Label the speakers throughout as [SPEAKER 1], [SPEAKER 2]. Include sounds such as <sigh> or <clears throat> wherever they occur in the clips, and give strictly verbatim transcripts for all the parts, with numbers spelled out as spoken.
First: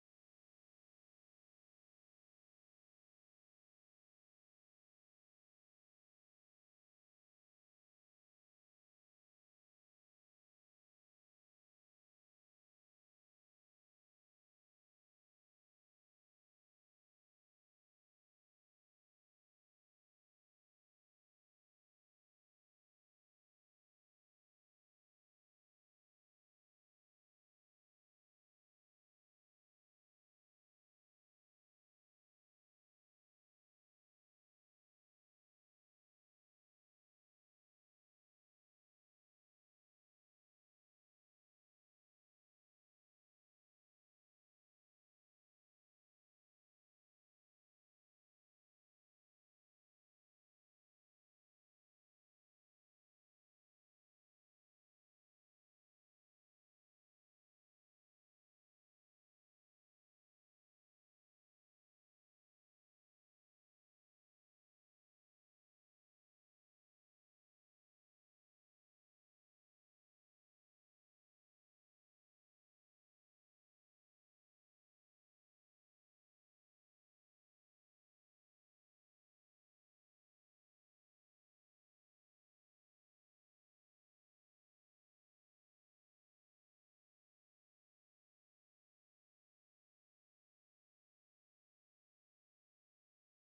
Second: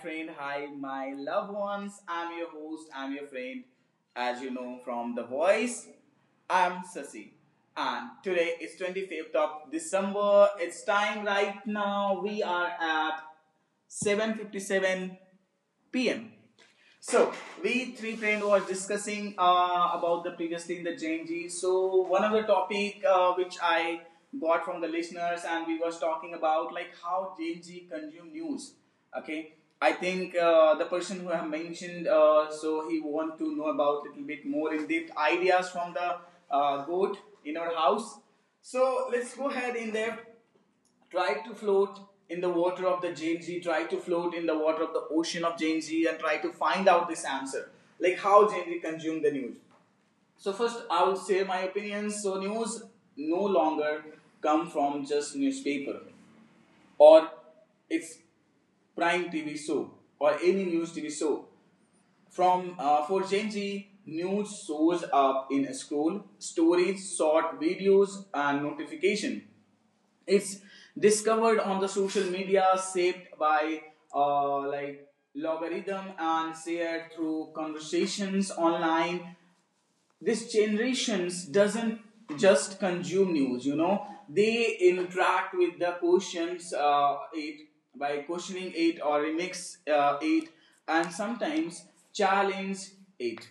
[SPEAKER 1] friend. Hi, my loved ones. I'm your host. I'm your friend. As you know from the voice, I'm Sasi. And today is twenty-fifth of December. It's time right now. We are at seven fifty-seven p m. So we three friend was discussing uh, about the previously in the J N G. So one of the topic uh, which I got from the listeners and we was talking about like how J N G consume news. Okay, I think uh, the person who have mentioned uh, so he want to know about little bit more in depth ideas from the uh, goat in our house. So let's go ahead in there. Try to float in the water of the Jain Z, try to float in the water of the ocean of Jain Z, and try to find out this answer. Like how Jain Z consume the news. So first, I will share my opinions. So news no longer come from just newspaper or its prime T V show or any news T V show. From uh, for Gen Z, news shows up in a scroll, stories, short videos, and notification. It's discovered on the social media, saved by uh, like logarithm and shared through conversations online. This generations doesn't just consume news, you know, they interact with the questions, uh, it by questioning it or remix uh, it, and sometimes challenge it.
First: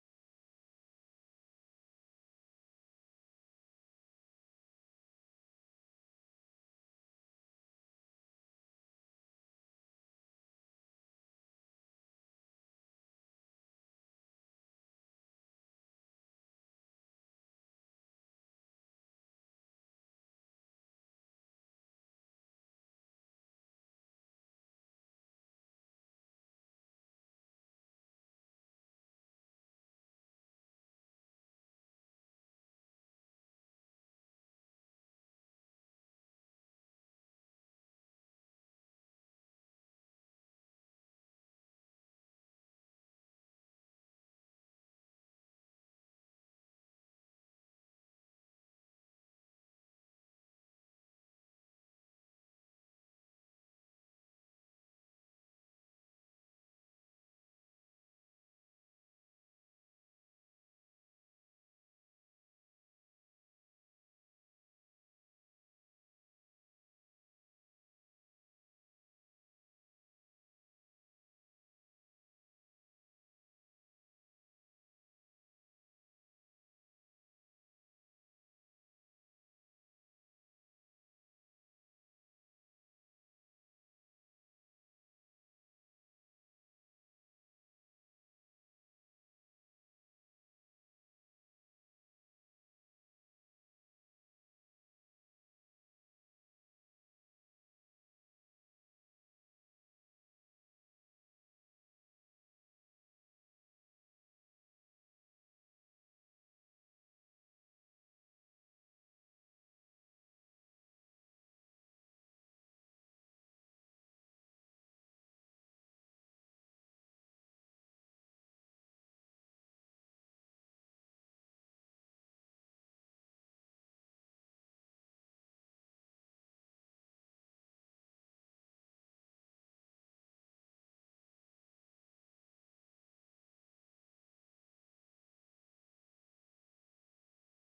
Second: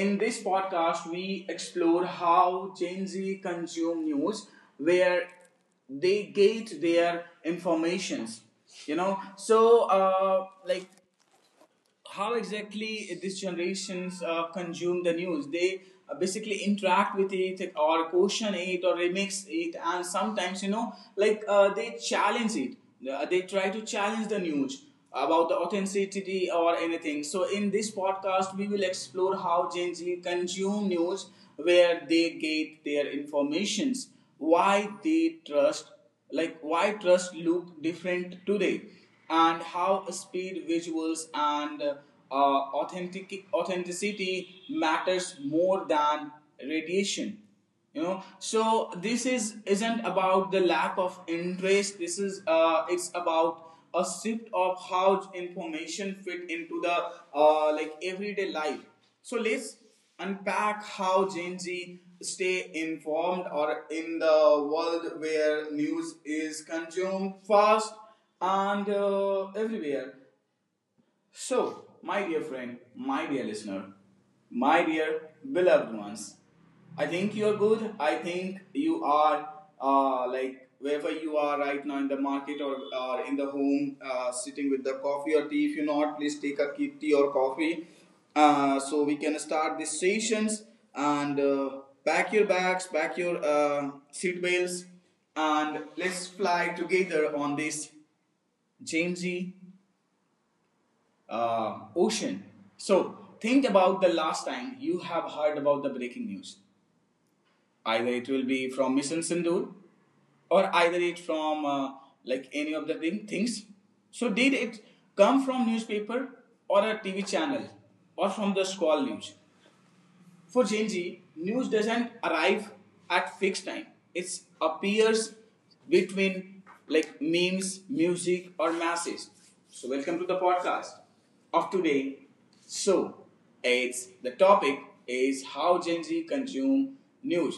[SPEAKER 1] In this podcast we explore how Gen Z consume news, where they get their informations. You know so uh, like how exactly these generations uh, consume the news. They uh, basically interact with it or question it or remix it, and sometimes, you know, like uh, they challenge it. Uh, they try to challenge the news about the authenticity or anything. So, in this podcast, we will explore how Gen Z consume news, where they get their informations, why they trust, like why trust look different today, and how speed, visuals, and uh, authentic authenticity matters more than radiation. You know, so this is isn't about the lack of interest. This is uh, it's about a shift of how information fit into the uh, like everyday life. So let's unpack how Gen Z stay informed or in the world where news is consumed fast and uh, everywhere. So, my dear friend, my dear listener, my dear beloved ones, I think you are good. I think you are uh, like wherever you are right now in the market or, or in the home, uh, sitting with the coffee or tea. If you're not, please take a ki- tea or coffee. Uh, so we can start these sessions and uh, pack your bags, pack your uh, seat belts, and let's fly together on this Jamesy, uh, Ocean. So think about the last time you have heard about the breaking news. Either it will be from Mission Sindoor, or either it from uh, like any of the thing, things. So did it come from newspaper or a T V channel or from the school news? For Gen Z, news doesn't arrive at fixed time. It appears between like memes, music, or masses. So welcome to the podcast of today. So it's the topic is how Gen Z consume news.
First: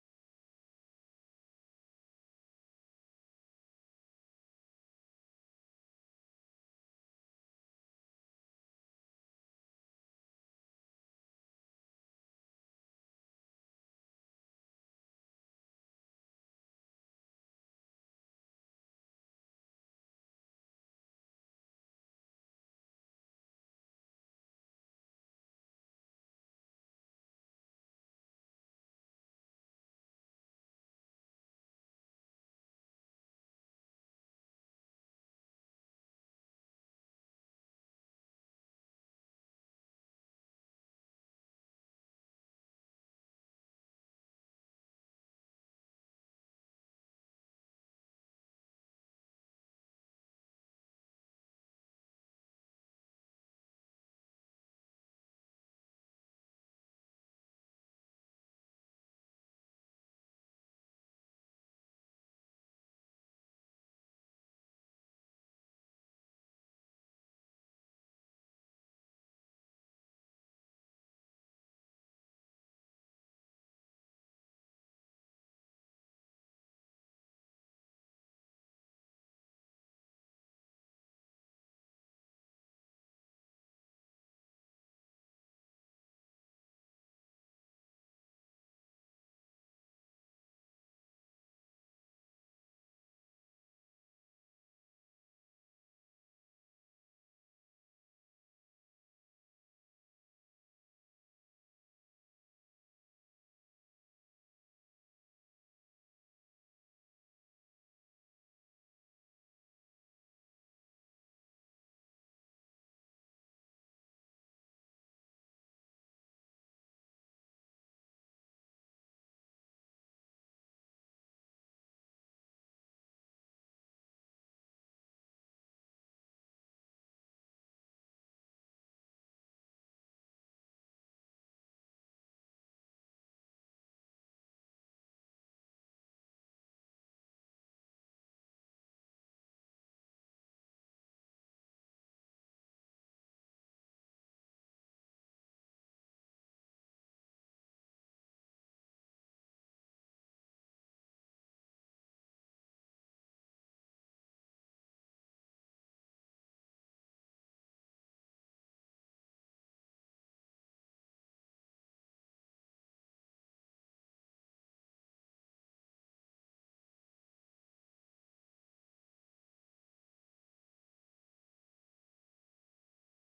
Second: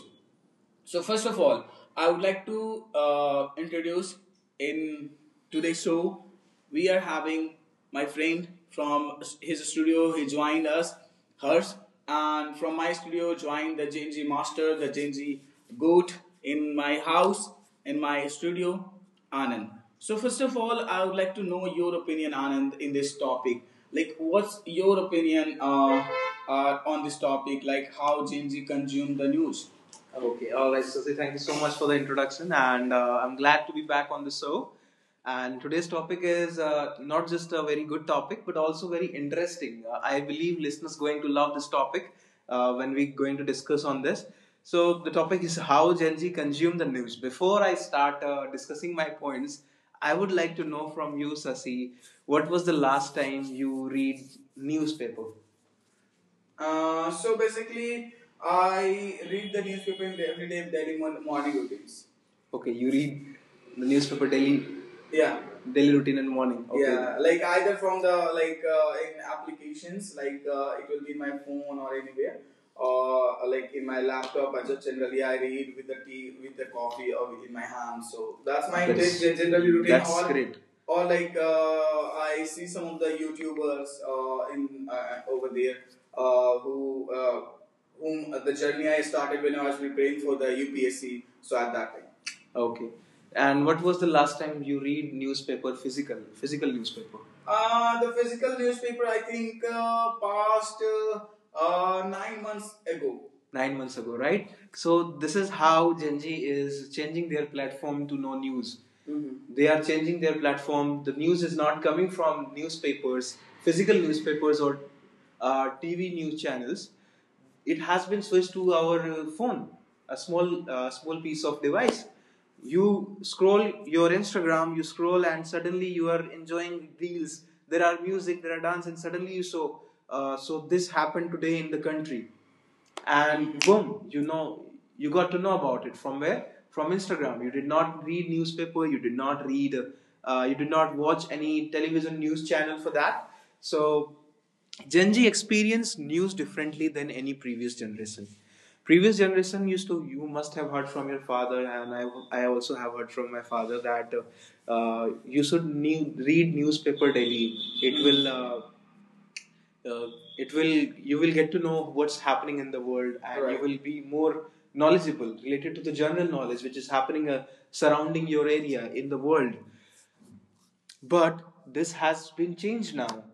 [SPEAKER 1] So first of all, I would like to uh, introduce in today's show. We are having my friend from his studio. He joined us, hers, and from my studio joined the J N G master, the J N G goat in my house, in my studio, Anand. So first of all, I would like to know your opinion, Anand, in this topic. Like, what's your opinion uh, uh, on this topic? Like, how J N G consume the news? Okay, all right. So, thank you so much for the introduction, and uh, I'm glad to be back on the show. And today's topic is uh, not just a very good topic, but also very interesting. Uh, I believe listeners going to love this topic uh, when we're going to discuss on this. So the topic is how Gen Z consume the news. Before I start uh, discussing my points, I would like to know from you, Sasi, what was the last time you read newspaper? Uh, so basically, I read the newspaper everyday daily morning routines. Okay, you read the newspaper daily, yeah, daily routine in the morning. Okay. Yeah, like either from the like uh, in applications, like uh, it will be my phone or anywhere, or uh, like in my laptop. I just generally I read with the tea, with the coffee, or in my hand. So that's my That's- take, generally routine. That's or, great. Or like uh, I see some of the YouTubers uh, in uh, over there uh, who uh, whom the journey I started when I was preparing for the U P S C. So at that time. Okay. And what was the last time you read newspaper physical physical newspaper? Uh, the physical newspaper, I think, uh, passed uh, uh, nine months ago nine months ago, right? So this is how Gen Z is changing their platform to no news. Mhm. They are changing their platform. The news is not coming from newspapers, physical newspapers, or uh, T V news channels. It has been switched to our uh, phone, a small uh, small piece of device. You scroll your Instagram, you scroll, and suddenly you are enjoying reels. There are music, there are dance, and suddenly you saw. Uh, so this happened today in the country and boom, you know, you got to know about it from where? From Instagram. You did not read newspaper, you did not read, uh, you did not watch any television news channel for that. So Gen Z experience news differently than any previous generation. Previous generation used to, you must have heard from your father, and i, I also have heard from my father that uh, you should new, read newspaper daily. It will uh, uh, it will you will get to know what's happening in the world, and right, you right, will be more knowledgeable related to the general knowledge which is happening, uh, surrounding your area in the world. But this has been changed now.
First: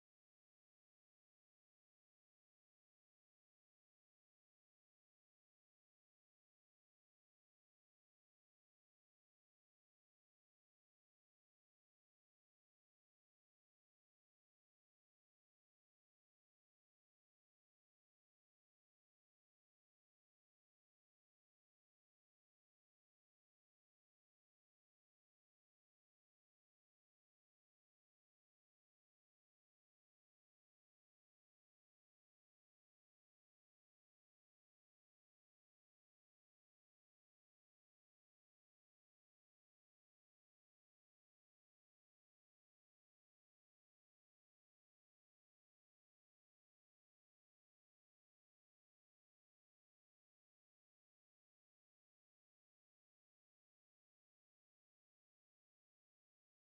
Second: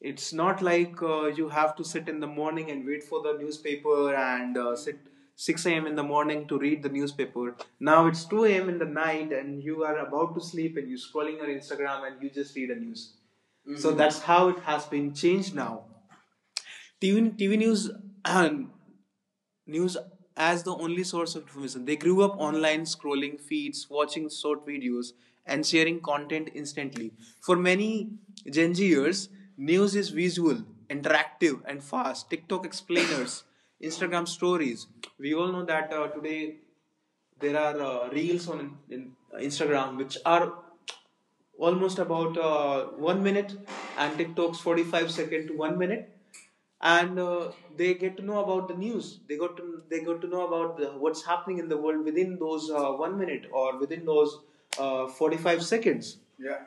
[SPEAKER 1] It's not like uh, you have to sit in the morning and wait for the newspaper and uh, sit six a m in the morning to read the newspaper. Now it's two a m in the night and you are about to sleep and you're scrolling your Instagram and you just read a news. Mm-hmm. So that's how it has been changed now. T V, T V news <clears throat> news as the only source of information. They grew up online, scrolling feeds, watching short videos, and sharing content instantly. For many Gen Zers, news is visual, interactive, and fast. TikTok explainers, <coughs> Instagram stories. We all know that uh, today there are uh, reels on in, in uh, Instagram which are almost about uh, one minute, and TikTok's forty-five second to one minute, and uh, they get to know about the news. They got to they got to know about the, what's happening in the world within those uh, one minute or within those uh, forty-five seconds. Yeah,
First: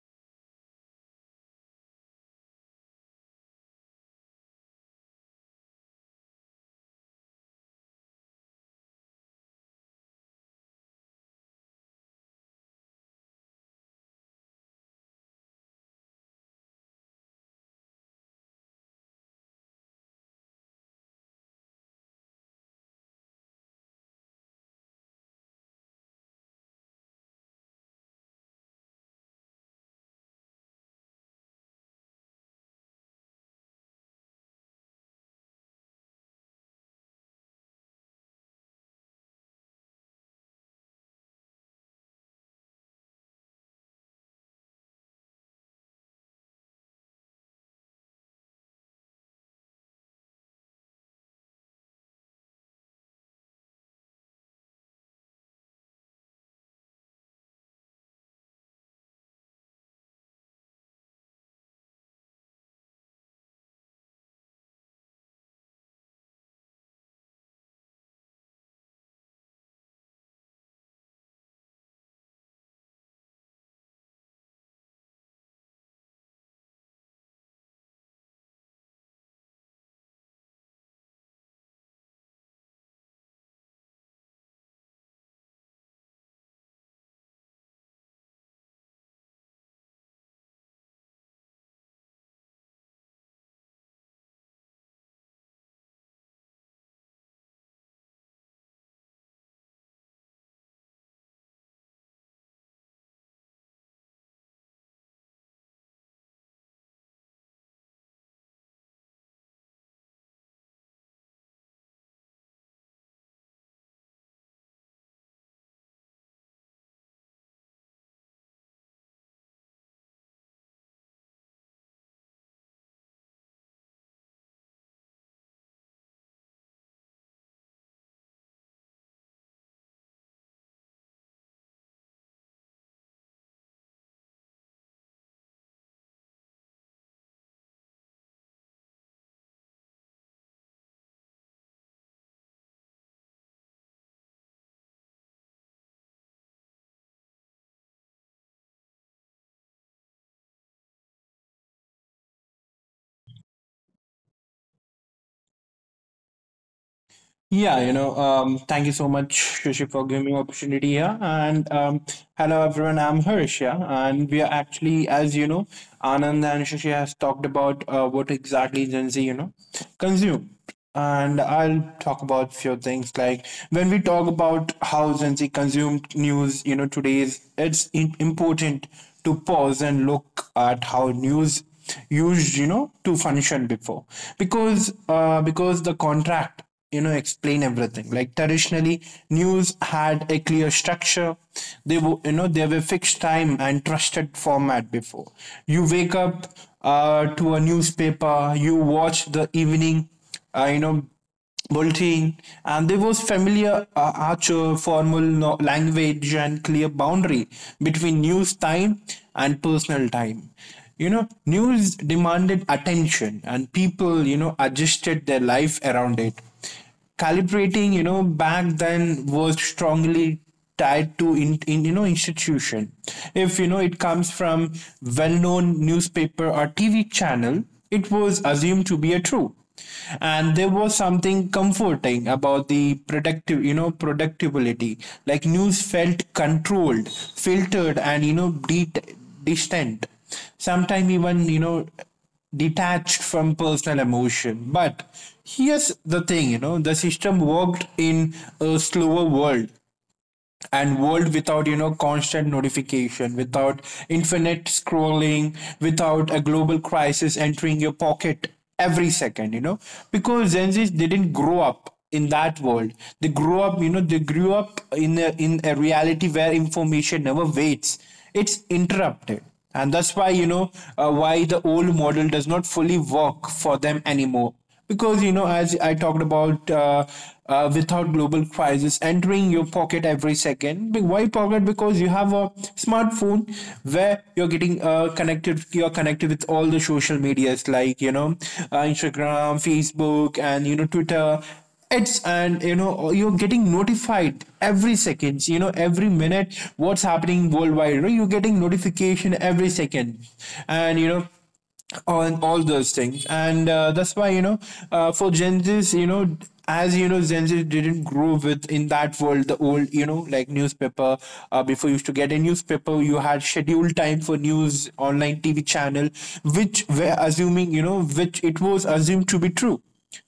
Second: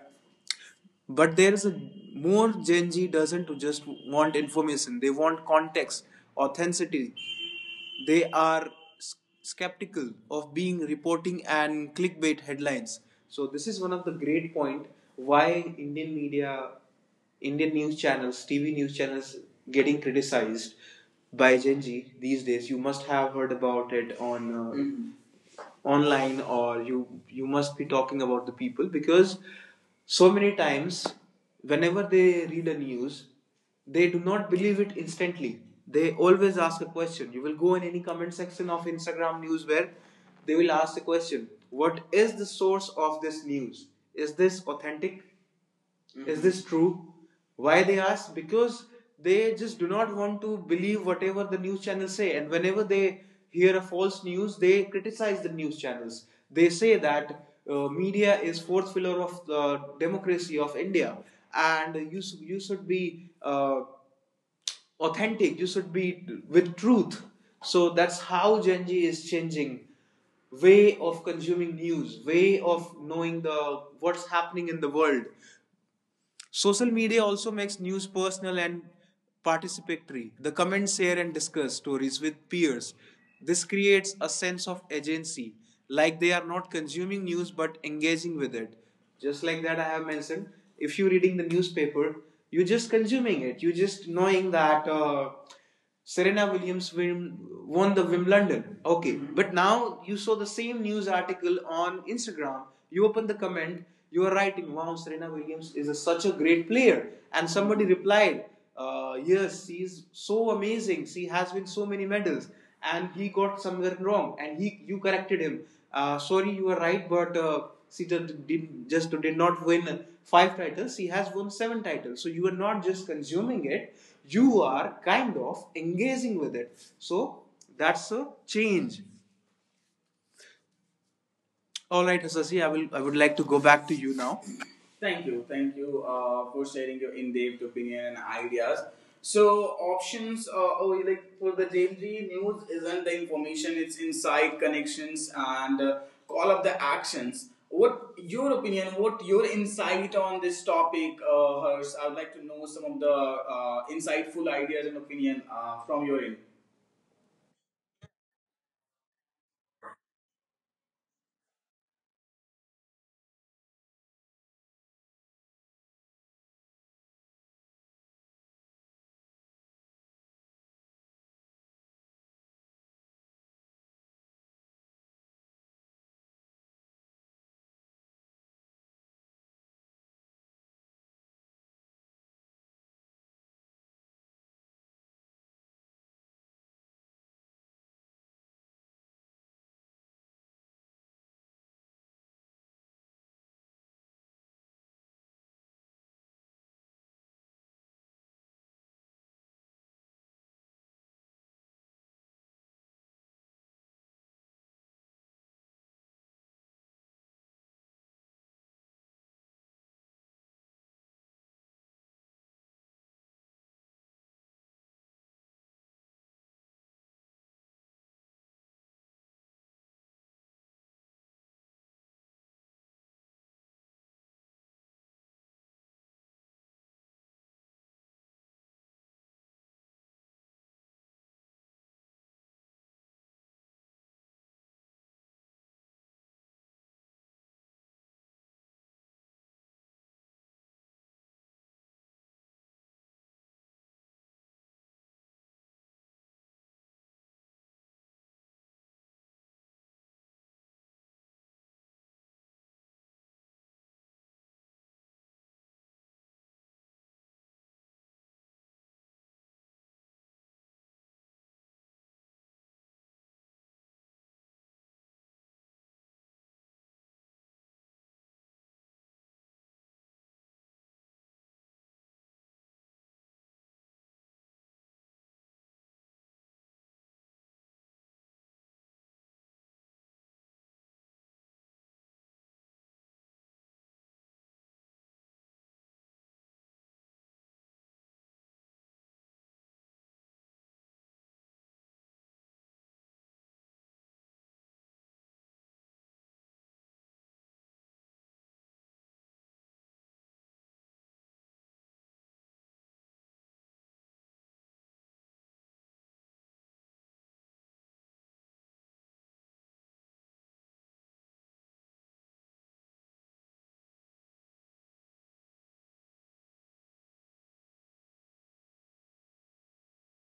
[SPEAKER 1] but there is a more. Gen Z doesn't just want information; they want context, authenticity. They are skeptical of being reporting and clickbait headlines. So this is one of the great point why Indian media, Indian news channels, T V news channels getting criticized by Gen Z these days. You must have heard about it on uh, mhm, online, or you you must be talking about the people, because so many times whenever they read a news they do not believe it instantly, they always ask a question. You will go in any comment section of Instagram news where they will ask the question, what is the source of this news? Is this authentic? Mm-hmm. Is this true? Why they ask? Because they just do not want to believe whatever the news channels say, and whenever they hear a false news, they criticize the news channels. They say that uh, media is fourth pillar of the democracy of India, and you you should be uh, authentic. You should be with truth. So that's how Gen Z is changing way of consuming news, way of knowing the what's happening in the world. Social media also makes news personal and participatory. The comments share and discuss stories with peers. This creates a sense of agency, like they are not consuming news but engaging with it. Just like that, I have mentioned, if you're reading the newspaper, you're just consuming it. You're just knowing that uh, Serena Williams win, won the Wimbledon. Okay, mm-hmm, but now you saw the same news article on Instagram. You open the comment, you are writing, "Wow, Serena Williams is a, such a great player," and somebody replied, uh, "Yes, she is so amazing. She has won so many medals." And he got somewhere wrong and he you corrected him. Uh, "sorry, you are right, but uh, Sita did, just did not win five titles, he has won seven titles." So you are not just consuming it, you are kind of engaging with it. So that's a change. All right, Asasi, I will. I would like to go back to you now. Thank you. Thank you uh, for sharing your in-depth opinion and ideas. So options, uh, oh, like for the daily news isn't the information, it's inside connections and uh, all of the actions. What your opinion, what your insight on this topic, uh, Harsh? I would like to know some of the uh, insightful ideas and opinion uh, from your end.
[SPEAKER 2] Yeah, you know, um, thank you so much, Shushi, for giving me opportunity here. And um, Hello, everyone. I'm Harish, yeah, and we are actually, as you know, Anand and Shushi has talked about uh, what exactly Gen Z, you know, consume. And I'll talk about few things like when we talk about how Gen Z consumed news, you know, today's it's in- important to pause and look at how news used, you know, to function before because uh, because the contract, you know, explain everything. Like traditionally news had a clear structure. They were, you know, they were fixed time and trusted format. Before you wake up uh, to a newspaper, you watch the evening uh, you know bulletin, and there was familiar uh, archer formal no- language and clear boundary between news time and personal time. You know, news demanded attention and people, you know, adjusted their life around it. Calibrating, you know, back then was strongly tied to in, in you know institution. If you know it comes from well-known newspaper or TV channel, it was assumed to be a true, and there was something comforting about the productive you know productivity. Like news felt controlled, filtered, and you know de- distant, sometimes even, you know, detached from personal emotion. But here's the thing, you know, the system worked in a slower world, and world without, you know, constant notification, without infinite scrolling, without a global crisis entering your pocket every second, you know, because Gen Z's didn't grow up in that world. They grew up you know they grew up in a, in a reality where information never waits, it's interrupted. And that's why, you know, uh, why the old model does not fully work for them anymore. Because, you know, as I talked about, uh, uh, without global crisis entering your pocket every second. Be- why pocket? Because you have a smartphone, where you're getting uh, connected. You're connected with all the social medias, like, you know, uh, Instagram, Facebook, and, you know, Twitter. It's and, you know, you're getting notified every second, you know, every minute what's happening worldwide. You know, you're getting notification every second, and, you know, on all those things. And uh, that's why, you know, uh, for Gen Z's, you know, as you know, Gen Z didn't grow with in that world. The old, you know, like newspaper, uh, before you used to get a newspaper, you had scheduled time for news, online TV channel, which were assuming, you know, which it was assumed to be true,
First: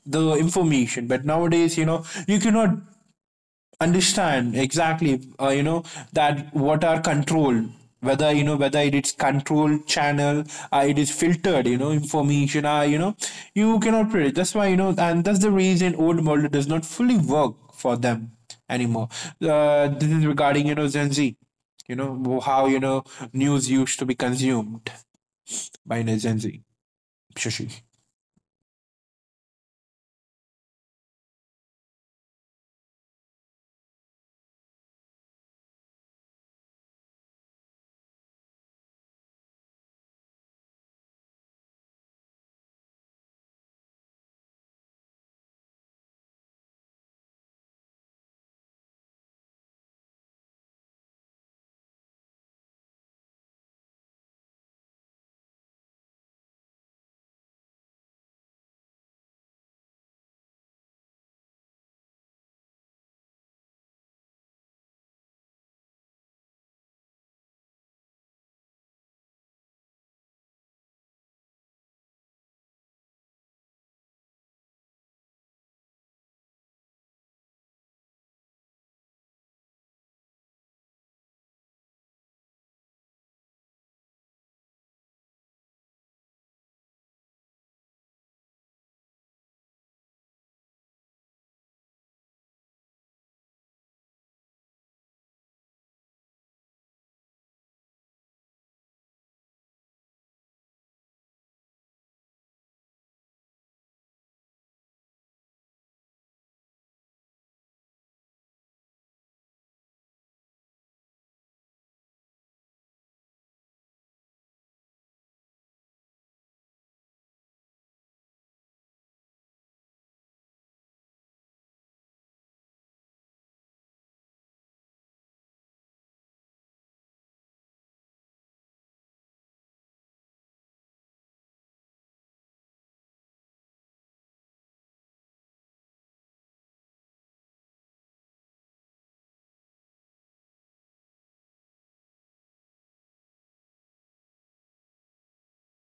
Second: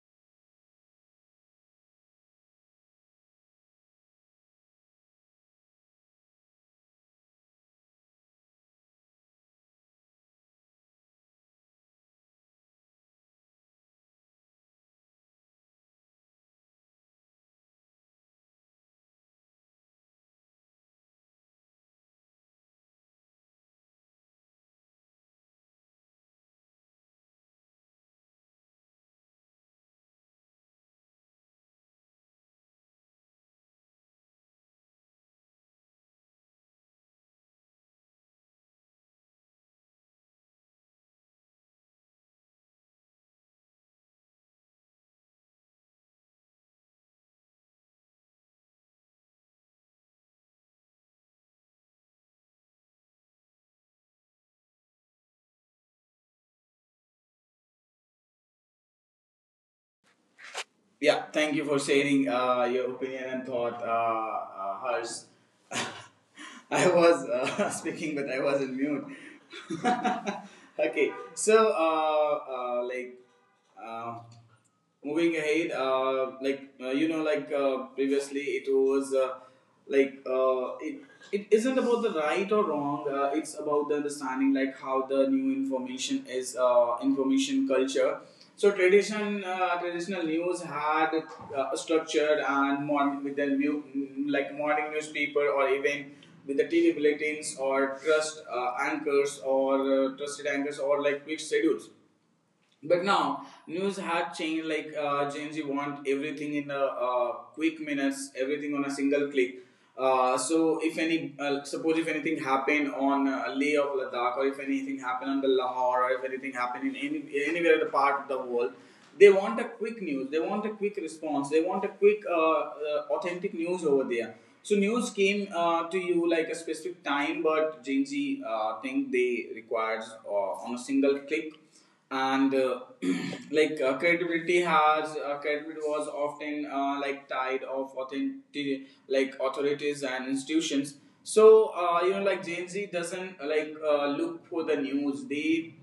[SPEAKER 2] the information. But nowadays, you know, you cannot understand exactly uh, you know, that what are controlled, whether, you know, whether it is controlled channel, uh, it is filtered, you know, information, uh, you know, you cannot predict. That's why, you know, and that's the reason old model does not fully work for them anymore. Uh, this is regarding, you know, Gen Z, you know, how, you know, news used to be consumed by, you know, Gen Z, Shashi.
[SPEAKER 1] Yeah, thank you for sharing uh, your opinion and thought, uh, uh, Harsh. <laughs> I was uh, <laughs> speaking, but I was in mute. <laughs> Okay, so uh, uh, like uh, moving ahead, uh, like uh, you know, like uh, previously it was. Uh, Like uh, it it isn't about the right or wrong, uh, it's about the understanding, like how the new information is uh, information culture. So tradition, uh, traditional news had uh, a structured and modern with the new, like morning newspaper or even with the T V bulletins or trust uh, anchors or uh, trusted anchors or like quick schedules. But now news have changed. Like uh, Gen Z want everything in a uh, quick minutes, everything on a single click. Uh, so if any, uh, suppose if anything happened on uh, Leh of Ladakh, or if anything happened on the Lahore, or if anything happened in any anywhere in the part of the world, they want a quick news. They want a quick response. They want a quick, uh, uh, authentic news over there. So news came uh, to you like a specific time, but Gen Z uh, think they requires uh, on a single click. And uh, <clears throat> like uh, credibility has uh, credibility was often uh, like tied of authentic, like authorities and institutions. So uh, you know, like Gen Z doesn't uh, like uh, look for the news, they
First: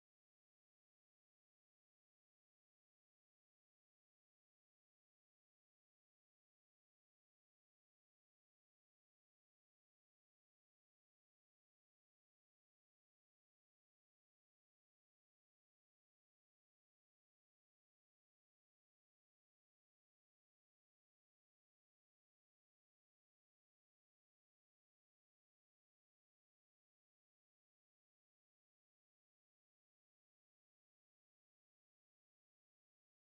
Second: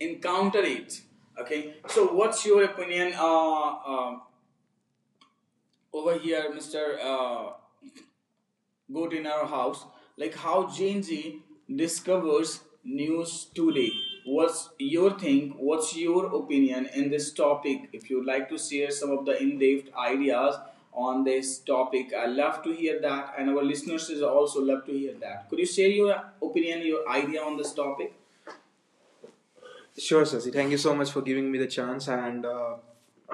[SPEAKER 1] encounter it. Okay, so what's your opinion uh, uh, over here, Mr. uh, good in our house, like how Genji discovers news today? What's your think what's your opinion in this topic? If you'd like to share some of the in-depth ideas on this topic, I love to hear that, and our listeners is also love to hear that. Could you share your opinion, your idea on this topic? Sure, Sasi. Thank you so much for giving me the chance and uh,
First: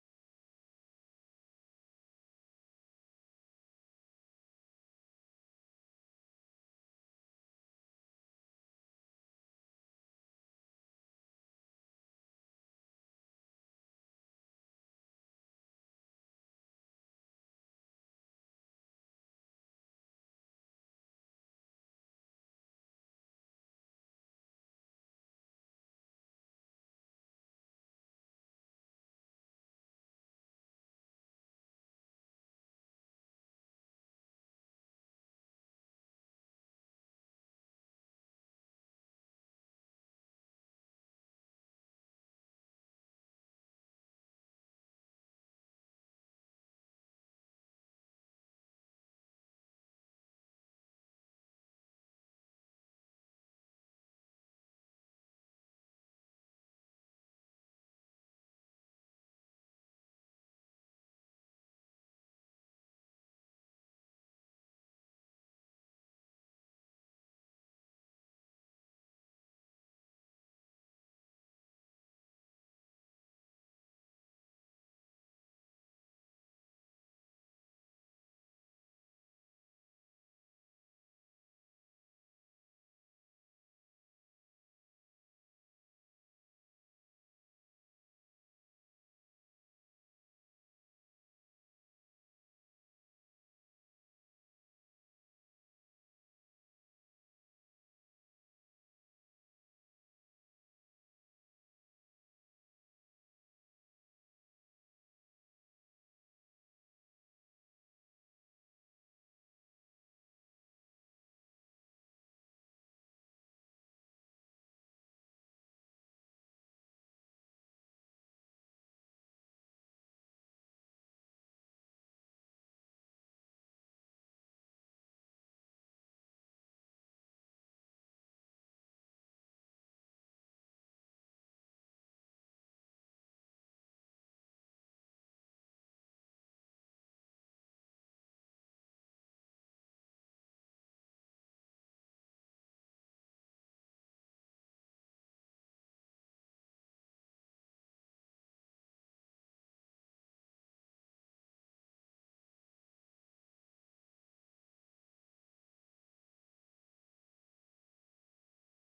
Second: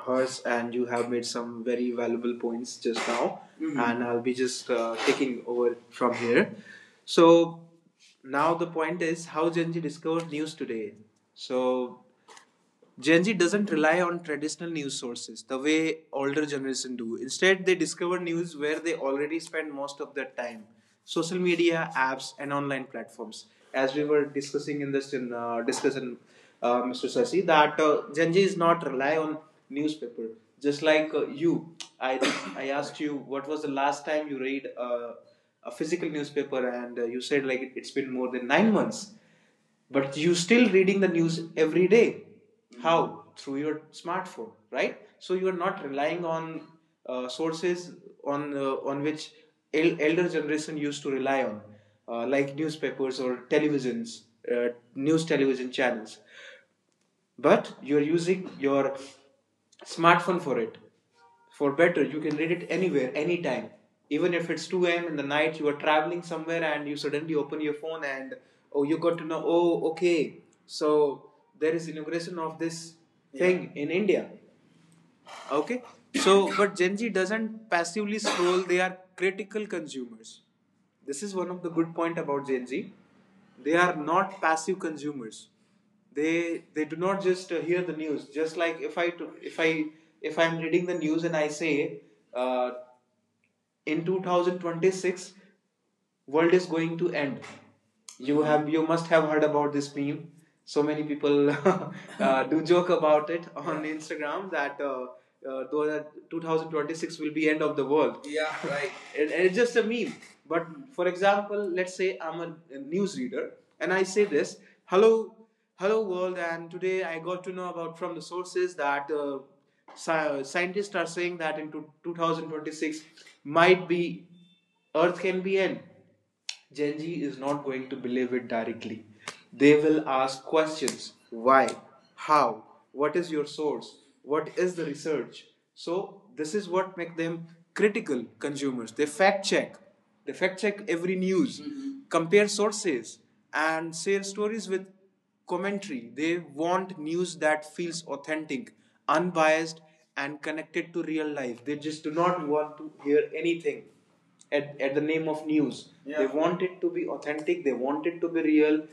[SPEAKER 1] hers. And you have made some very valuable points just now, Mhm. And I'll be just uh, taking over from here. So now the point is how Gen Z discovers news today. So Gen Z doesn't rely on traditional news sources the way older generation do. Instead, they discover news where they already spend most of their time: social media, apps, and online platforms. As we were discussing in this in, uh, discussion, uh, Mister Sasi, that uh, Gen Z is not rely on newspaper. Just like uh, you, I <coughs> I asked you what was the last time you read uh, a physical newspaper, and uh, you said like it's been more than nine months, but you still reading the news every day. Mm-hmm. How? Through your smartphone, right? So you are not relying on uh, sources on uh, on which el- elder generation used to rely on, uh, like newspapers or televisions, uh, news television channels, but you're using your smartphone for it. For better, you can read it anywhere, anytime. Even if it's two a.m. in the night, you are traveling somewhere and you suddenly open your phone and, oh, you got to know, oh, okay, so there is inauguration of this thing, yeah, in India. Okay. So but Gen Z doesn't passively scroll, they are critical consumers. This is one of the good point about Gen Z: they are not passive consumers. They they do not just uh, hear the news. Just like if I, if i if I'm reading the news and I say, uh, in two thousand twenty-six world is going to end. You have, you must have heard about this meme. So many people <laughs> uh, do joke about it on Instagram, that uh, uh, though twenty twenty-six will be end of the world. Yeah, right. <laughs> It, it's just a meme. But for example, let's say I'm a, a news reader and I say this. Hello, hello world, and today I got to know about from the sources that uh, sci- scientists are saying that into two thousand twenty-six might be Earth can be end. Gen Z is not going to believe it directly. They will ask questions: Why? How? What is your source? What is the research? So this is what make them critical consumers. They fact check. They fact check every news, mm-hmm, compare sources, and share stories with commentary. They want news that feels authentic, unbiased, and connected to real life. They just do not want to hear anything at, at the name of news. Yeah. They, yeah, want it to be authentic, they want it to be real,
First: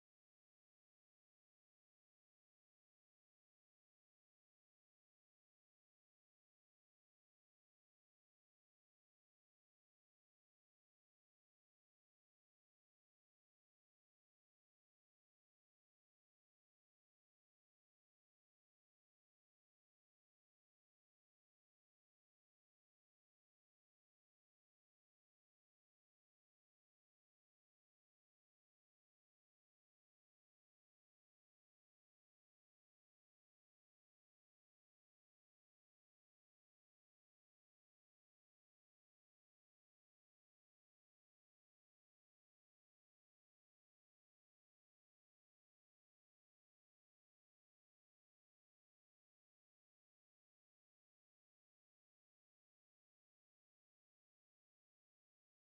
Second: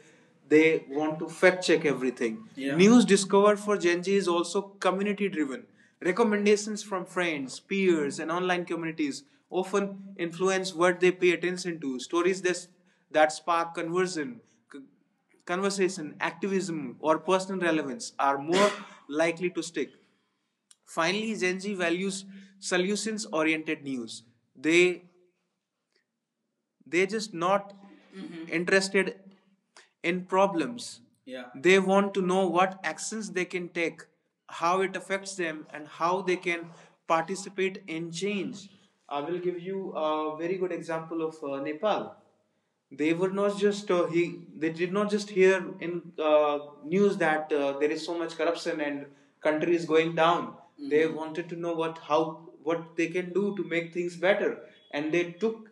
[SPEAKER 1] they want to fact check everything. Yeah. News discovered for Gen Z is also community driven. Recommendations from friends, peers, and online communities often influence what they pay attention to. Stories that, that spark conversion, conversation, activism, or personal relevance are more <laughs> likely to stick. Finally, Gen Z values solutions oriented news. They they just not mm-hmm, interested in problems. Yeah. They want to know what actions they can take, how it affects them, and how they can participate in change. I will give you a very good example of uh, Nepal. They were not just uh, he they did not just hear in uh, news that uh, there is so much corruption and country is going down. Mm-hmm. They wanted to know what how, what they can do to make things better. And they took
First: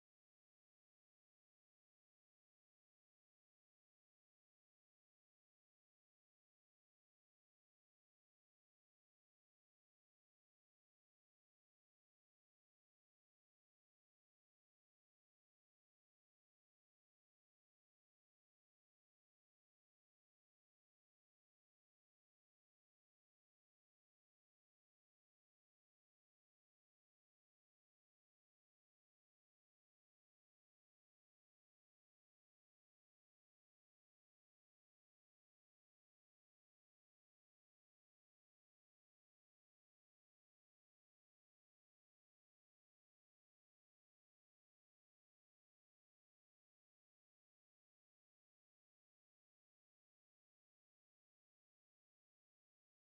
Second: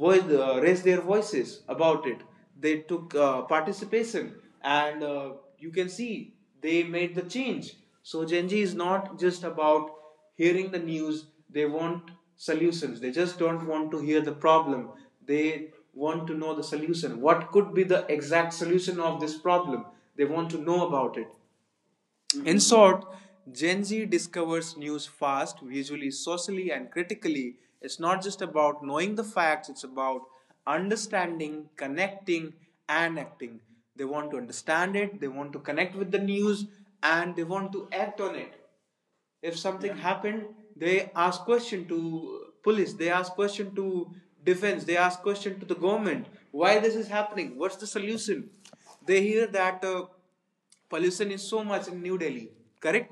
[SPEAKER 1] voice, uh, raised their voices about it. They took uh, participation, and uh, you can see they made the change. So Gen Z is not just about hearing the news; they want solutions. They just don't want to hear the problem. They want to know the solution. What could be the exact solution of this problem? They want to know about it. Mm-hmm. In short, Gen Z discovers news fast, visually, socially, and critically. It's not just about knowing the facts, it's about understanding, connecting, and acting. They want to understand it, they want to connect with the news, and they want to act on it. If something, yeah, happened, they ask question to police, they ask question to defense, they ask question to the government: why this is happening, what's the solution? They hear that uh, pollution is so much in New Delhi, correct?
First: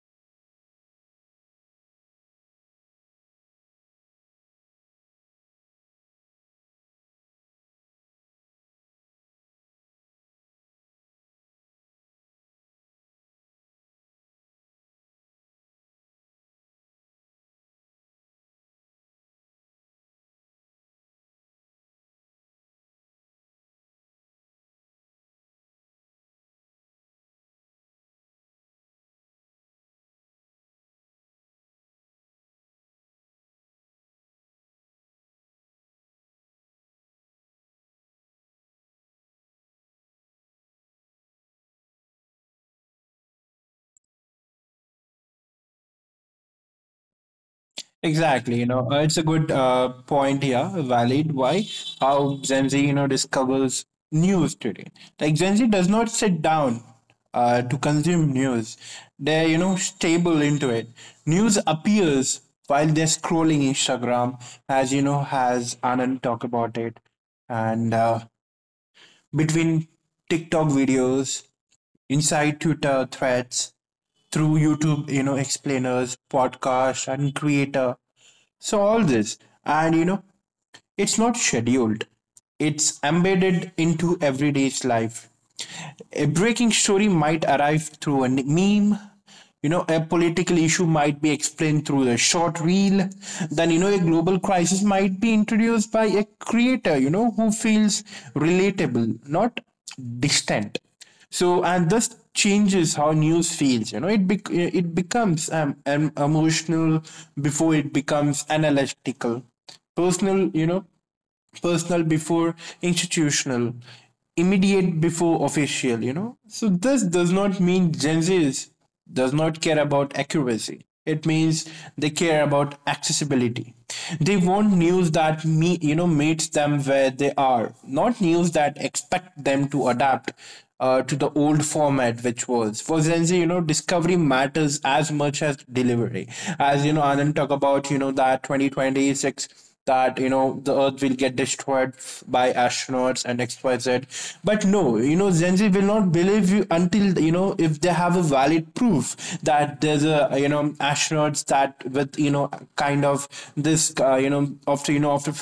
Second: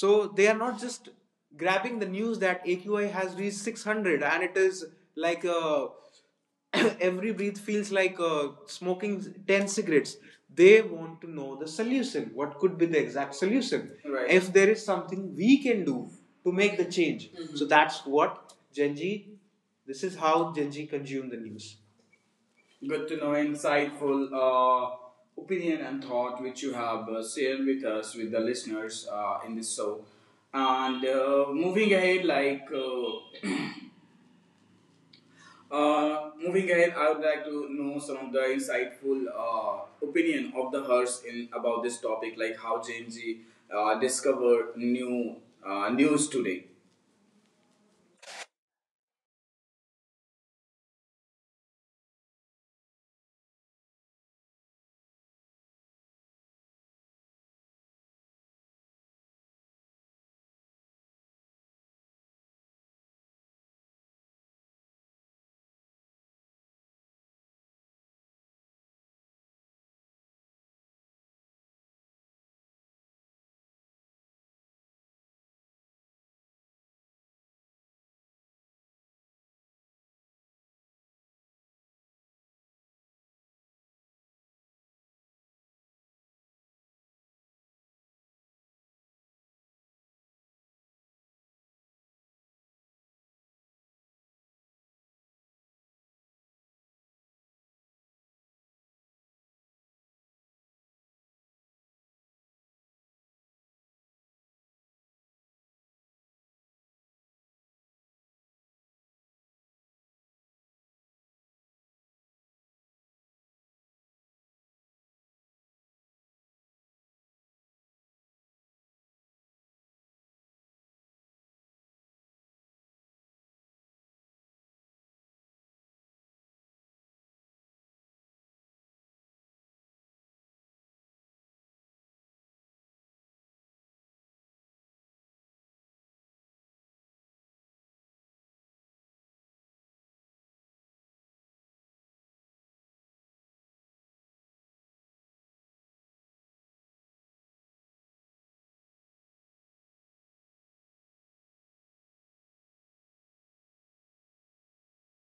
[SPEAKER 1] So they are not just grabbing the news that A Q I has reached six hundred and it is like a, <coughs> every breath feels like uh, smoking ten cigarettes. They want to know the solution, what could be the exact solution. Right. If there is something we can do to make the change. Mhm. So that's what Gen Z, this is how Gen Z consume the news. Good to know insightful uh, opinion and thought which you have uh, shared with us, with the listeners uh, in this show. And uh, moving ahead, like uh, uh, moving ahead, I would like to know some of the insightful uh, opinion of the Hearst in about this topic, like how James G uh, discover new uh, news today.
[SPEAKER 2] Exactly, you know, uh, it's a good uh, point here, valid. Why? How Gen Z, you know, discovers news today. Like Gen Z does not sit down uh, to consume news. They're, you know, stable into it. News appears while they're scrolling Instagram, as you know, has Anand talk about it, and uh, between TikTok videos, inside Twitter threads, through YouTube, you know, explainers, podcast, and creator. So all this, and, you know, it's not scheduled, it's embedded into everyday's life. A breaking story might arrive through a meme. You know, a political issue might be explained through a short reel. Then, you know, a global crisis might be introduced by a creator, you know, who feels relatable, not distant. So, and this changes how news feels. You know, it bec- it becomes um, um, emotional before it becomes analytical, personal, you know, personal before institutional, immediate before official. You know, so this does not mean Gen Z's does not care about accuracy. It means they care about accessibility. They want news that me you know meets them where they are, not news that expect them to adapt uh, to the old format, which was for Gen, you know, discovery matters as much as delivery. As you know, Anand talk about, you know, that twenty twenty-six, that, you know, the earth will get destroyed by astronauts and xyz. But no, you know, Gen Z will not believe you until, you know, if they have a valid proof that there's a, you know, astronauts that with, you know, kind of this, uh, you know, after, you know, after,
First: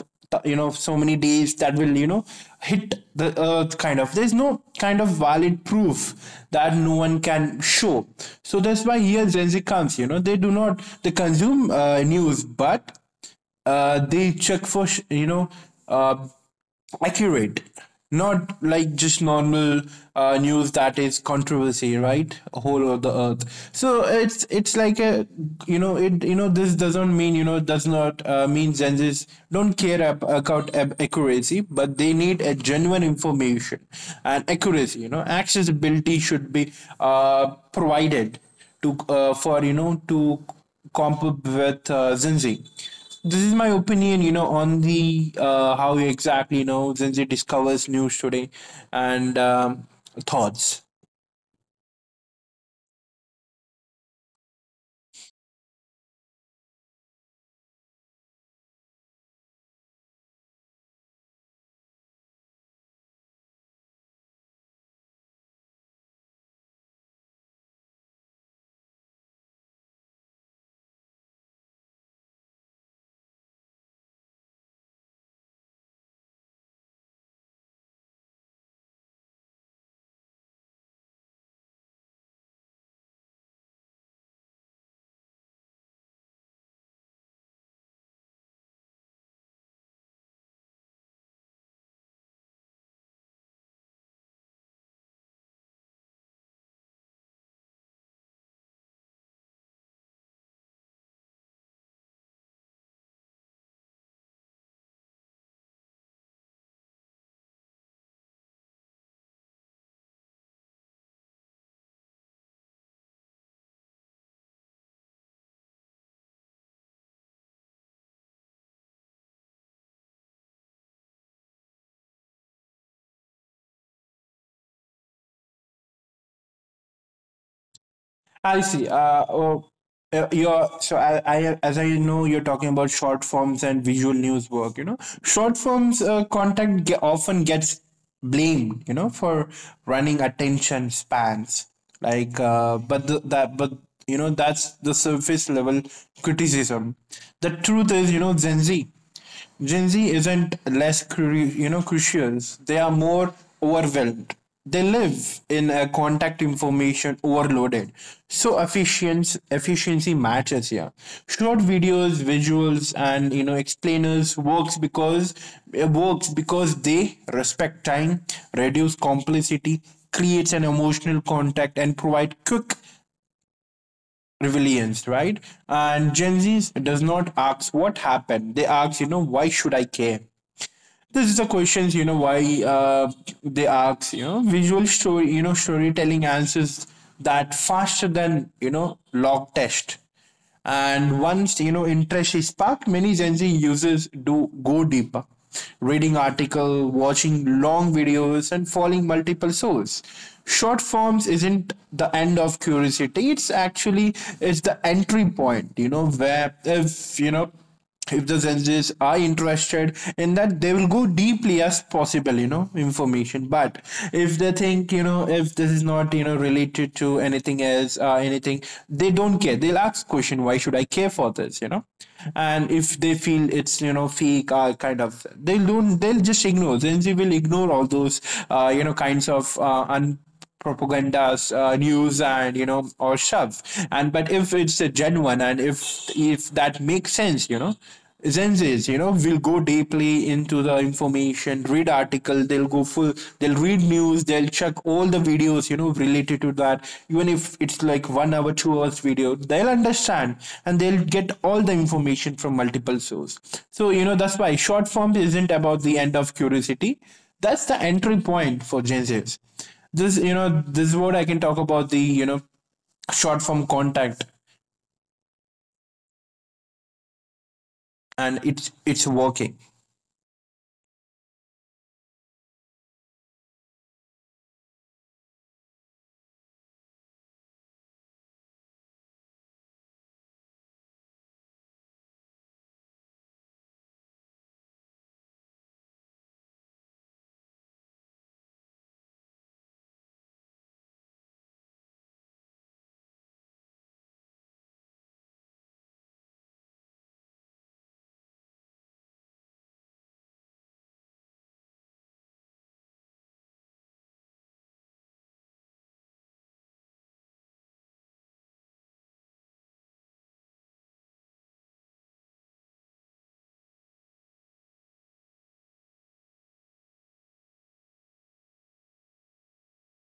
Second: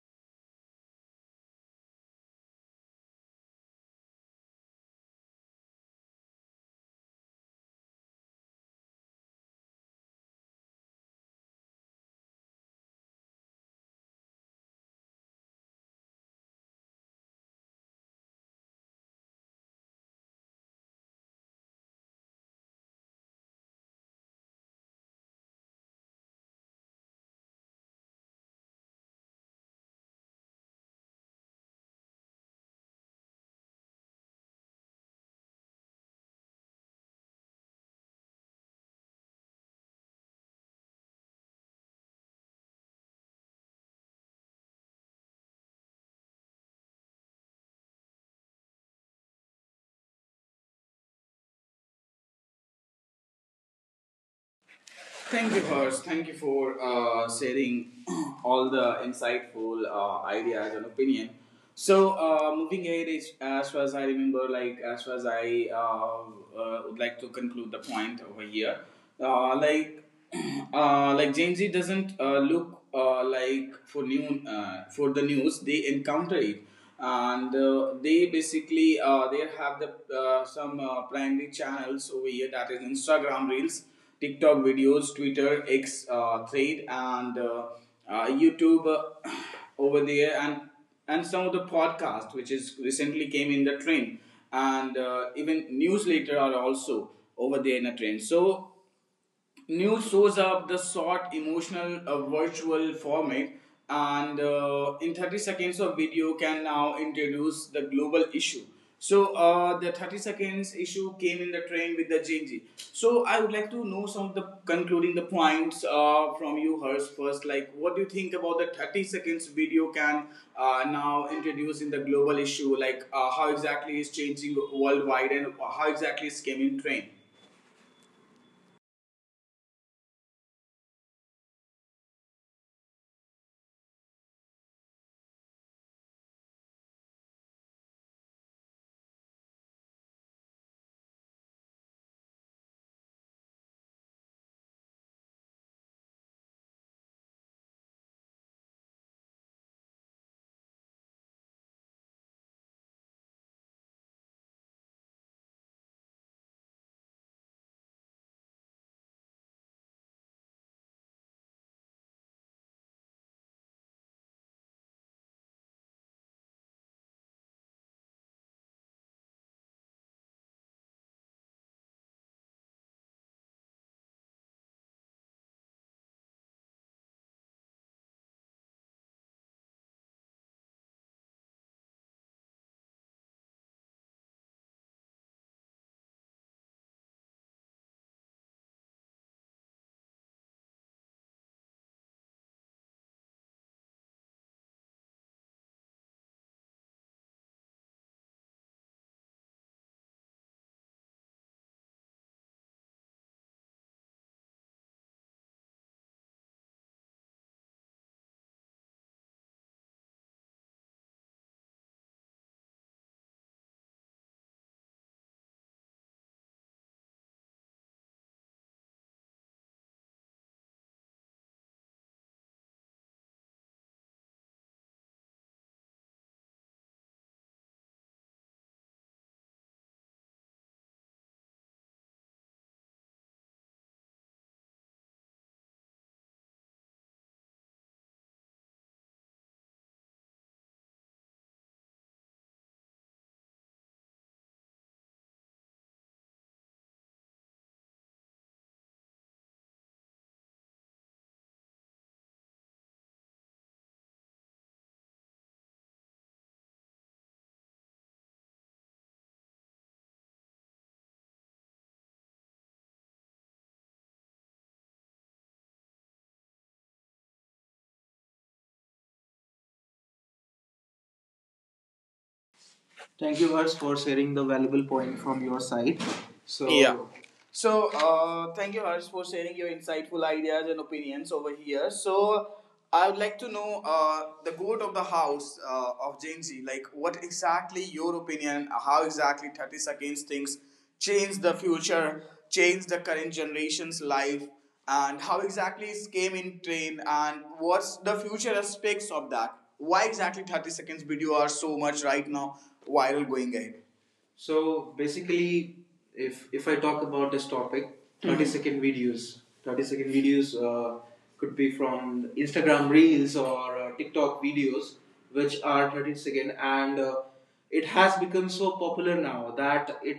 [SPEAKER 2] you know, so many days, that will, you know, hit the earth kind of. There's no kind of valid proof that no one can show. So that's why here Gen Z comes, you know, they do not, they consume uh, news, but uh, they check for, you know, uh, accurate, not like just normal uh, news that is controversy, right, whole of the earth. So it's it's like a, you know, it, you know, this doesn't mean, you know, does not uh, mean Gen Zs don't care ab- about ab- accuracy, but they need a genuine information and accuracy. You know, accessibility should be uh, provided to, uh, for, you know, to comp up with uh, Zinzi. This is my opinion, you know, on the uh, how exactly, you know, Zinzi discovers news today and um, thoughts.
[SPEAKER 1] Thank you, Hearst. Thank you for uh, sharing <clears throat> all the insightful uh, ideas and opinion. So, uh, moving ahead, is, as far as I remember, like as far as I uh, uh, would like to conclude the point over here, uh, like uh, like Gen Z doesn't uh, look uh, like for new uh, for the news. They encounter it, and uh, they basically uh, they have the uh, some uh, primary channels over here, that is Instagram Reels, TikTok videos, Twitter, X uh, thread, and uh, uh, YouTube uh, <clears throat> over there, and and some of the podcast which is recently came in the trend, and uh, even newsletter are also over there in a trend. So news shows up the short emotional uh, virtual format, and uh, in thirty seconds of video can now introduce the global issue. So uh, the thirty seconds issue came in the trend with the Genji. So I would like to know some of the concluding the points uh, from you, hers first, like what do you think about the thirty seconds video can uh, now introduce in the global issue, like uh, how exactly is changing worldwide and how exactly is came in trend.
[SPEAKER 2] I see. Uh, oh, uh, you're so I, I as I know you're talking about short forms and visual news work. You know, short forms uh, content ge- often gets blamed. You know, for running attention spans. Like, uh, but the, that but you know, that's the surface level criticism. The truth is, you know, Gen Z. Gen Z isn't less cru- you know, crucial. They are more overwhelmed. They live in a contact information overloaded. So efficiency efficiency matters here. Short videos, visuals, and, you know, explainers works because it works because they respect time, reduce complexity, creates an emotional contact, and provide quick resilience, right? And Gen Z does not ask what happened. They ask, you know, why should I care? This is the questions, you know, why, uh, they ask, you know, visual story you know storytelling answers that faster than, you know, log test. And once, you know, interest is sparked, many Gen Z users do go deeper, reading article, watching long videos, and following multiple sources. Short forms isn't the end of curiosity, it's actually, it's the entry point. You know, where if, you know, if the judges are interested in that, they will go deeply as possible, you know, information. But if they think, you know, if this is not, you know, related to anything else, uh, anything, they don't care, they'll ask question, why should I care for this? You know, and if they feel it's, you know, fake, uh, kind of, they don't, they'll just ignore. Gen Z will ignore all those, uh, you know, kinds of, uh, un propagandas, uh, news, and, you know, or shove. And but if it's a genuine, and if if that makes sense, you know, Zenzes, you know, will go deeply into the information, read article, they'll go full, they'll read news, they'll check all the videos, you know, related to that. Even if it's like one hour, two hours video, they'll understand, and they'll get all the information from multiple source. So, you know, that's why short form isn't about the end of curiosity. That's the entry point for Gen Zs. This, you know, this is what I can talk about the, you know, short form contact, and it's it's working.
[SPEAKER 1] Much for sharing the valuable point from your side. So yeah. So, uh, thank you, Harsh, for sharing your insightful ideas and opinions over here. So, I would like to know uh, the goat of the house uh, of Gen Z. Like, what exactly your opinion? How exactly thirty seconds things change the future, change the current generation's life, and how exactly it came in train, and what's the future aspects of that? Why exactly thirty seconds video are so much right now viral going ahead? So basically, if if I talk about this topic, thirty second mm-hmm. videos, thirty second videos uh, could be from Instagram Reels or uh, TikTok videos, which are thirty second, and uh, it has become so popular now that it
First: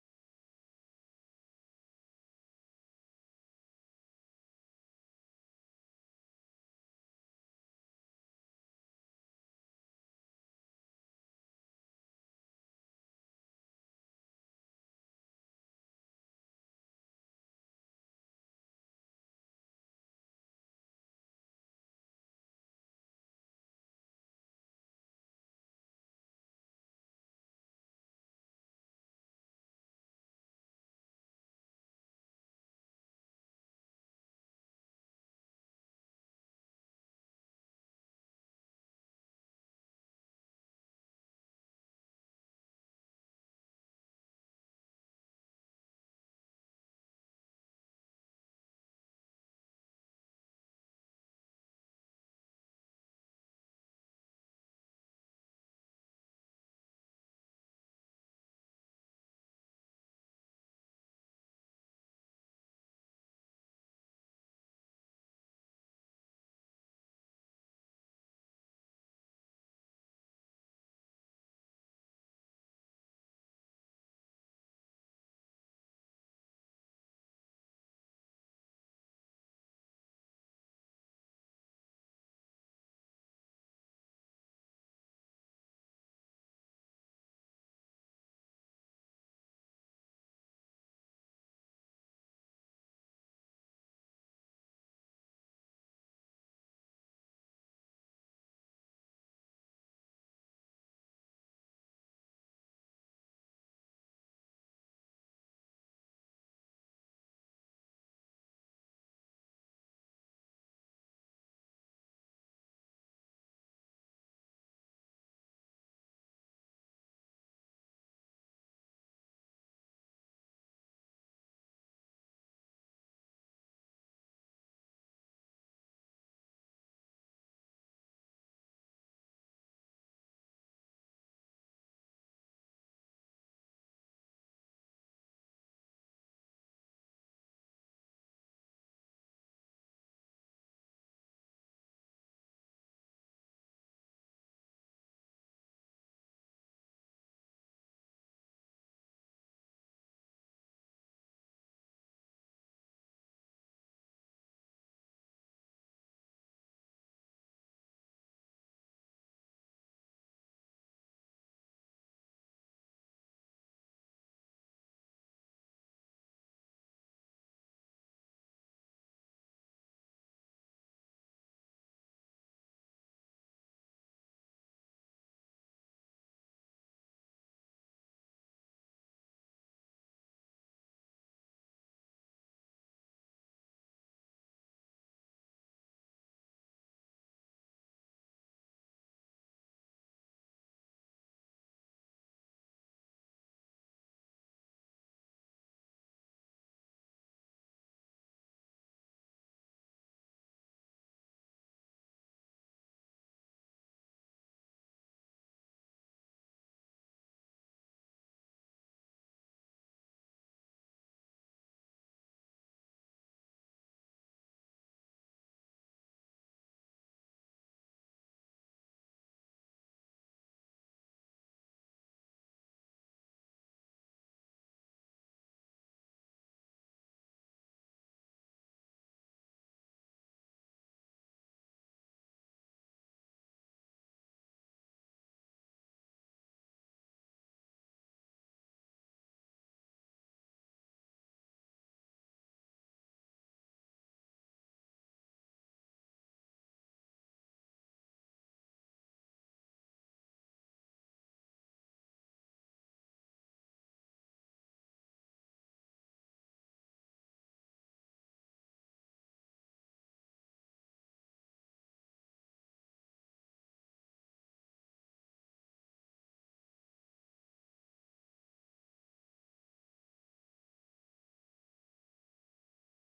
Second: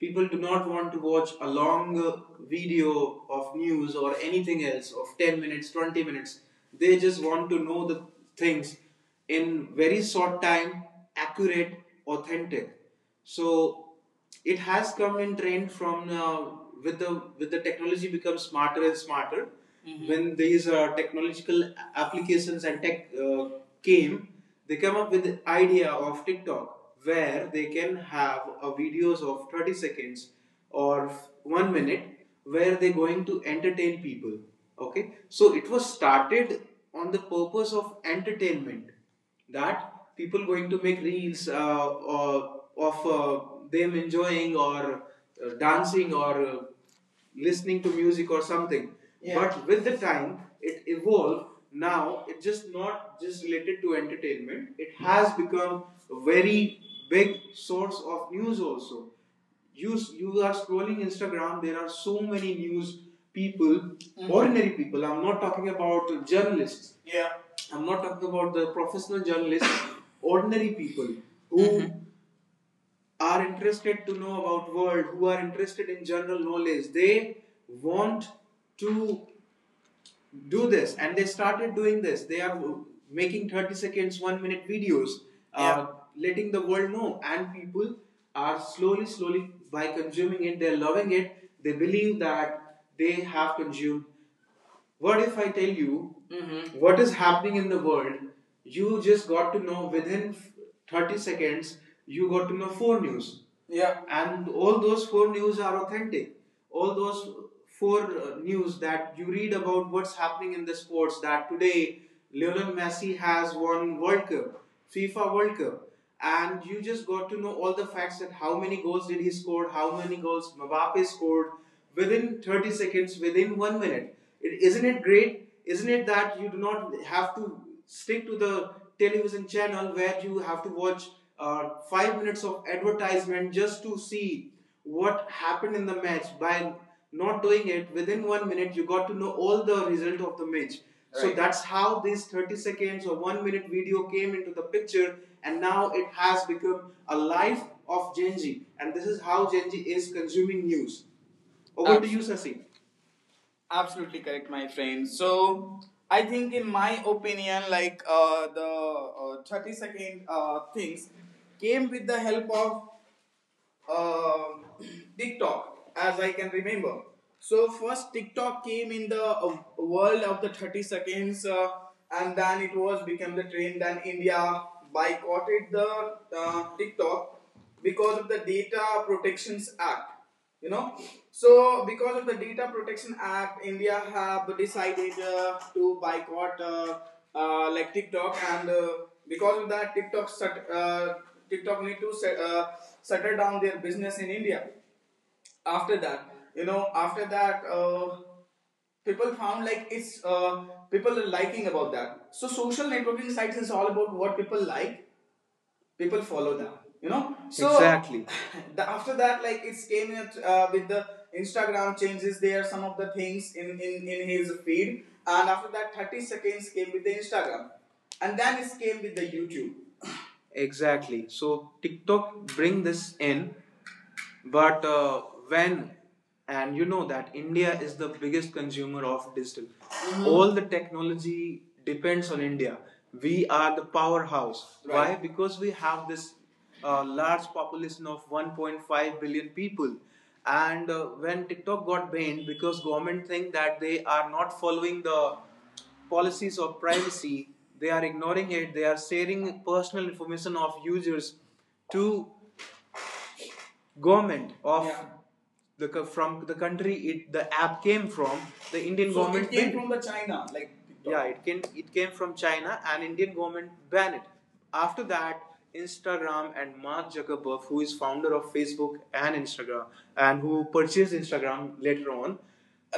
[SPEAKER 1] people do not want to watch a long uh, video of news or anything else of ten minutes twenty minutes, they just want to know the things in very short time, accurate, authentic. So it has come in trend from uh, with the with the technology becomes smarter and smarter. Mhm. When these uh, technological applications and tech uh, came, they come up with the idea of TikTok where they can have a videos of thirty seconds or one minute where they're going to entertain people. Okay, so it was started on the purpose of entertainment that people going to make reels uh, or of uh, them enjoying or uh, dancing or uh, listening to music or something. Yeah. But with the time it evolved. Now it's just not just related to entertainment, it has become a very big source of news also. you you are scrolling Instagram, there are so many news people. Mhm. Ordinary people, I'm not talking about journalists. Yeah. I'm not talking about the professional journalists. <laughs> <coughs> Ordinary people who mm-hmm. are interested to know about world, who are interested in general knowledge, they want to do this, and they started doing this. They are making thirty seconds one minute videos, uh, yeah, letting the world know, and people are slowly slowly by consuming it, they're loving it. They believe that they have consumed. What if I tell you, Mhm. what is happening in the world? You just got to know within thirty seconds. You got to know four news. Yeah. And all those four news are authentic. All those four uh, news that you read about what's happening in the sports, that today Lionel Messi has won World Cup, FIFA World Cup, and you just got to know all the facts, that how many goals did he score, how many goals Mbappe scored, within thirty seconds, within one minute. It, isn't it great, isn't it, that you do not have to stick to the television channel where you have to watch uh, five minutes of advertisement just to see what happened in the match. By not doing it, within one minute, you got to know all the result of the match. Right. So, Right. that's how this thirty seconds or one minute video came into the picture, and now it has become a life of Genji. And this is how Genji is consuming news. Over Absolutely. To you, Sasi. Absolutely correct, my friend. So I think, in my opinion, like uh, the uh, thirty second uh, things came with the help of um <clears throat> TikTok, as I can remember. So first TikTok came in the uh, world of the thirty seconds, uh, and then it was become the trend. Then India boycotted the uh, TikTok because of the Data Protections Act, you know. So because of the Data Protection Act, India have decided uh, to boycott, uh, uh, like TikTok, and uh, because of that TikTok shut, uh, TikTok need to set, uh, shutter down their business in India. After that, you know, after that uh, people found like it's uh, people are liking about that. So social networking sites is all about what people like, people follow them, you know. So Exactly. <laughs> the, after that like it's came in uh, with the Instagram changes there some of the things in, in in his feed, and after that thirty seconds came with the Instagram, and then it came with the YouTube. Exactly. So TikTok bring this in, but uh, when and you know that India is the biggest consumer of digital. Mhm. All the technology depends on India. We are the powerhouse. Why? Right. Because we have this uh, large population of one point five billion people. And uh, when TikTok got banned, because government think that they are not following the policies of privacy. They are ignoring it. They are sharing personal information of users to government of Yeah. the from the country it the app came from, the Indian So government it came from the China, like TikTok. Yeah, it came, it came from China, and Indian government banned it. After that, Instagram and Mark Zuckerberg, who is founder of Facebook and Instagram, and who purchased Instagram later on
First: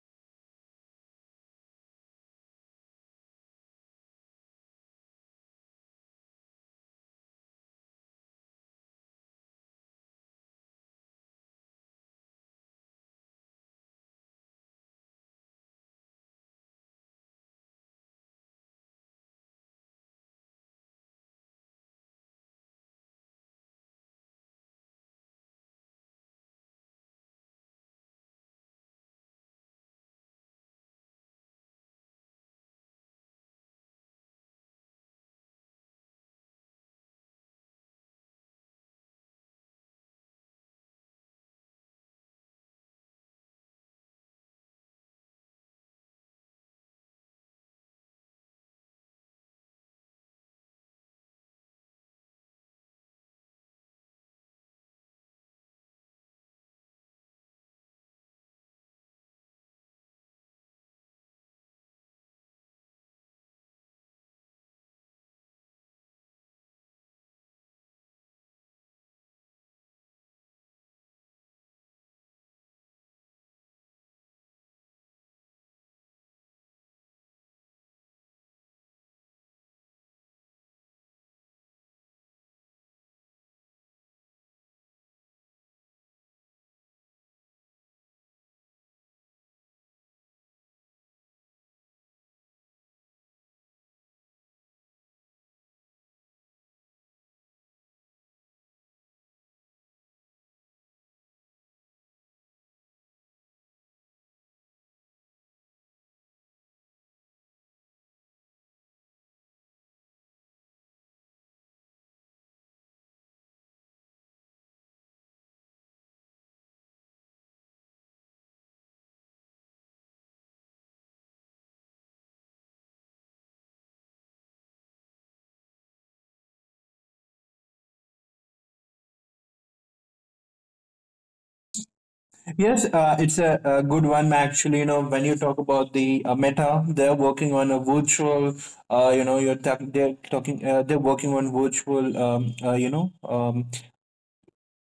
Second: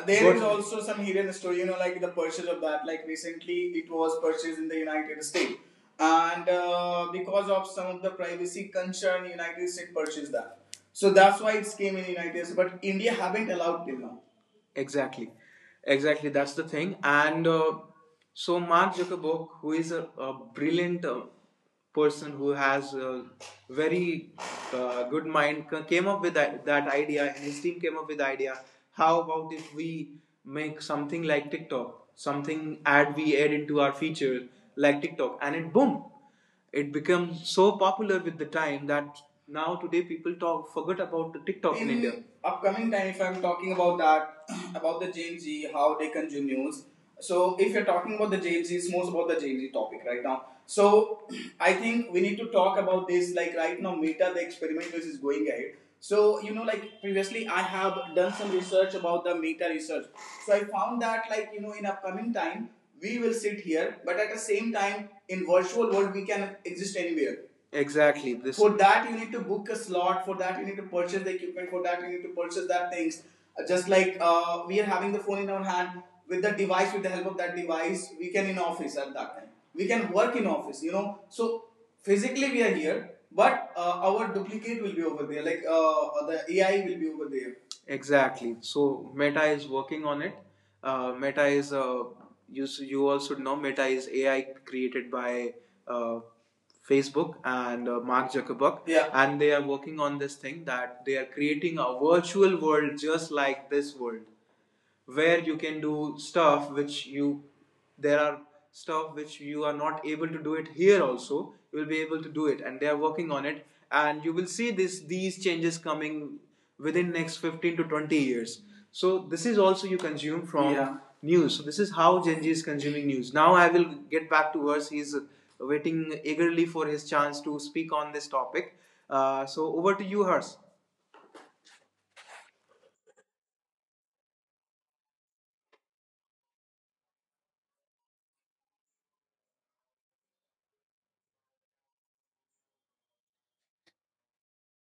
[SPEAKER 1] There but, is What- also some hidden story, you know, like the purchase of that. Like recently, it was purchased in the United States, and uh, because of some of the privacy concern, United States purchased that. So that's why it's came in United States, but India haven't allowed till now. Exactly, exactly. That's the thing. And uh, so Mark Zuckerberg, who is a, a brilliant uh, person who has a very uh, good mind, ca- came up with that, that idea, and his team came up with the idea. How about if we make something like TikTok, something ad we add into our feature like TikTok, and it boom, it became so popular with the time that now today people talk forget about the TikTok in, in India. Upcoming time if I'm talking about that <clears throat> about the Gen Z, how they consume news. So if you're talking about the Gen Z, it's most about the Gen Z topic right now. So <clears throat> I think we need to talk about this, like right now Meta, the experiment which is going ahead. So you know, like previously I have done some research about the Meta research. So I found that, like, you know, in upcoming time we will sit here, but at the same time, in virtual world, we can exist anywhere. Exactly. This For that, you need to book a slot. For that, you need to purchase the equipment. For that, you need to purchase that things. Uh, Just like uh, we are having the phone in our hand, with the device, with the help of that device, we can in office at that time. We can work in office, you know. So physically we are here, but uh, our duplicate will be over there. Like uh, the A I will be over there. Exactly. So Meta is working on it. Uh, Meta is uh, you s- you all should know Meta is A I created by uh, Facebook and uh, Mark Zuckerberg. Yeah. And they are working on this thing, that they are creating a virtual world just like this world where you can do stuff which you there are stuff which you are not able to do it here also, you will be able to do it, and they are working on it, and you will see this these changes coming within next fifteen to twenty years. So this is also you consume from Yeah. news. So this is how Gen Z is consuming news. Now I will get back to us, he's waiting eagerly for his chance to speak on this topic. Uh, so over to you Hers.
[SPEAKER 2] Yes, uh, it's a, a good one actually. You know, when you talk about the uh, meta, they're working on a virtual, uh, you know, you're talk- they're talking uh, they're working on virtual um, uh, you know, um,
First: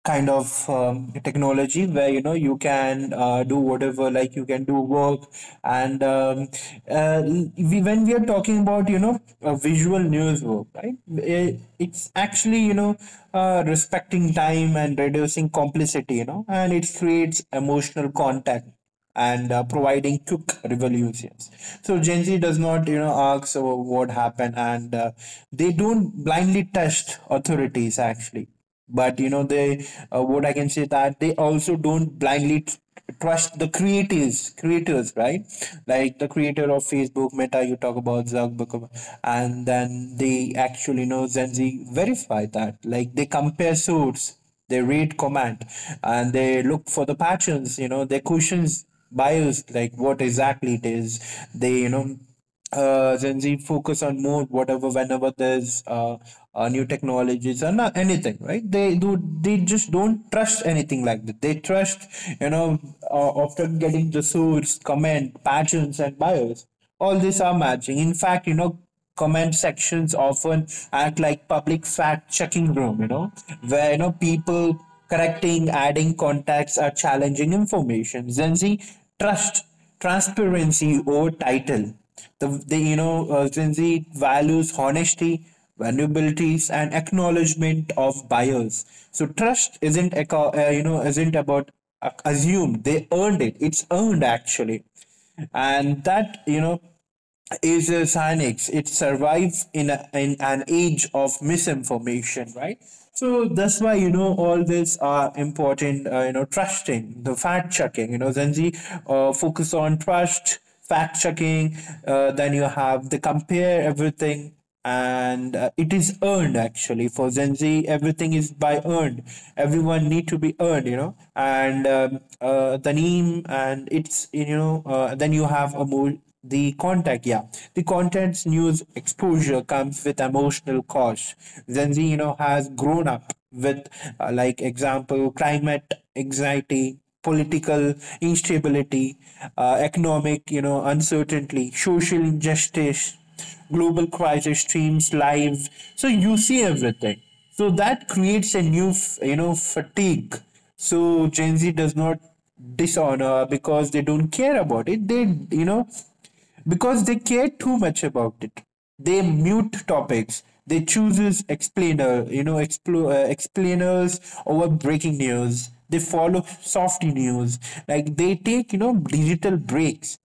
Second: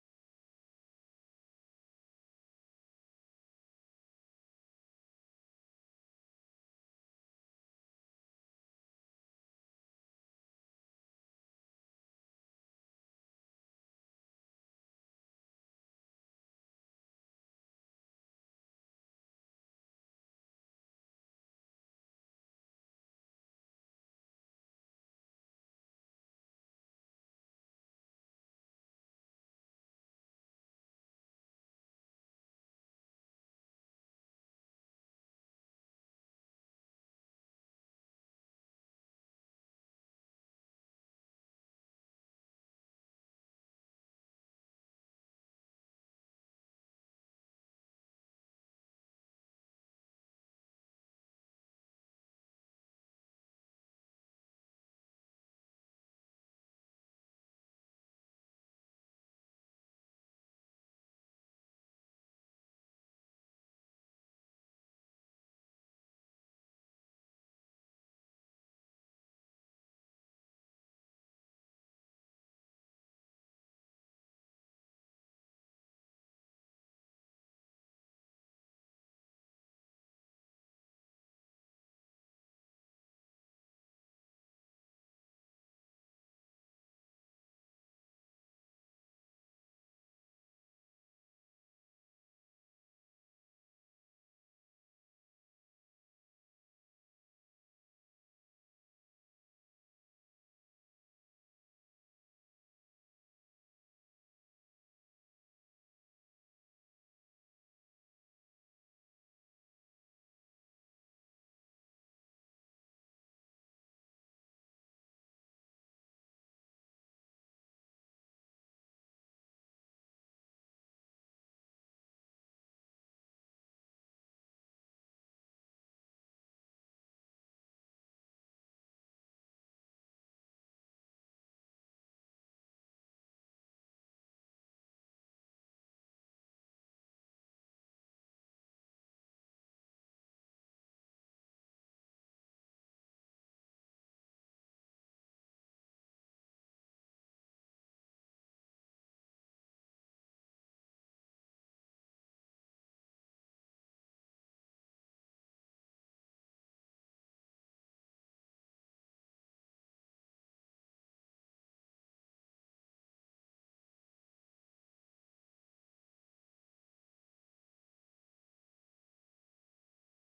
[SPEAKER 2] kind of um, technology where, you know, you can uh, do whatever, like you can do work. And um, uh, we, when we are talking about, you know, uh, visual news work, right, it, it's actually, you know, uh, respecting time and reducing complicity, you know, and it creates emotional contact, and uh, providing quick revolutions. So Gen Z does not, you know, ask uh, what happened, and uh, they don't blindly trust authorities actually. But you know, they, uh, what I can say that they also don't blindly tr- trust the creators, creators, right? Like the creator of Facebook, Meta, you talk about Zuckerberg, and then they actually you know Gen Z verify that, like they compare source, they read command, and they look for the patterns, you know they questions bios like what exactly it is. They you know uh, Gen Z focus on more whatever whenever there's uh, uh, new technologies or not anything, right? They do, they just don't trust anything like that. They trust, you know uh, after getting the source comment patterns and bios, all these are matching in fact, you know comment sections often act like public fact checking room, you know where you know people correcting adding contacts or challenging information. Gen Z trust transparency over title. The, the you know uh, Gen Z values honesty, vulnerabilities, and acknowledgement of buyers. So trust isn't aco- uh, you know isn't about uh, assumed. They earned it It's earned actually. And that you know is uh, Sinex. It survives in, a, in an age of misinformation, right? So that's why you know all these are important. Uh, you know, trusting the fact checking. You know, Zenzi uh, focus on trust, fact checking. Uh, then you have the compare everything, and uh, it is earned actually for Gen Z. Everything is by earned. Everyone need to be earned, you know. And um, uh, The name and it's you know. Uh, then you have a more the contact. Yeah, the content's news exposure comes with emotional cost. Gen Z, you know, has grown up with uh, like example climate anxiety, political instability, uh, economic, you know uncertainty, social injustice, global crisis streams live. So you see everything. So that creates a new, f- you know, fatigue. So Gen Z does not dishonor because they don't care about it. They, you know, because they care too much about it. They mute topics. They chooses explainer, you know, explo- uh, explainers over breaking news. They follow soft news. Like they take, you know, digital breaks.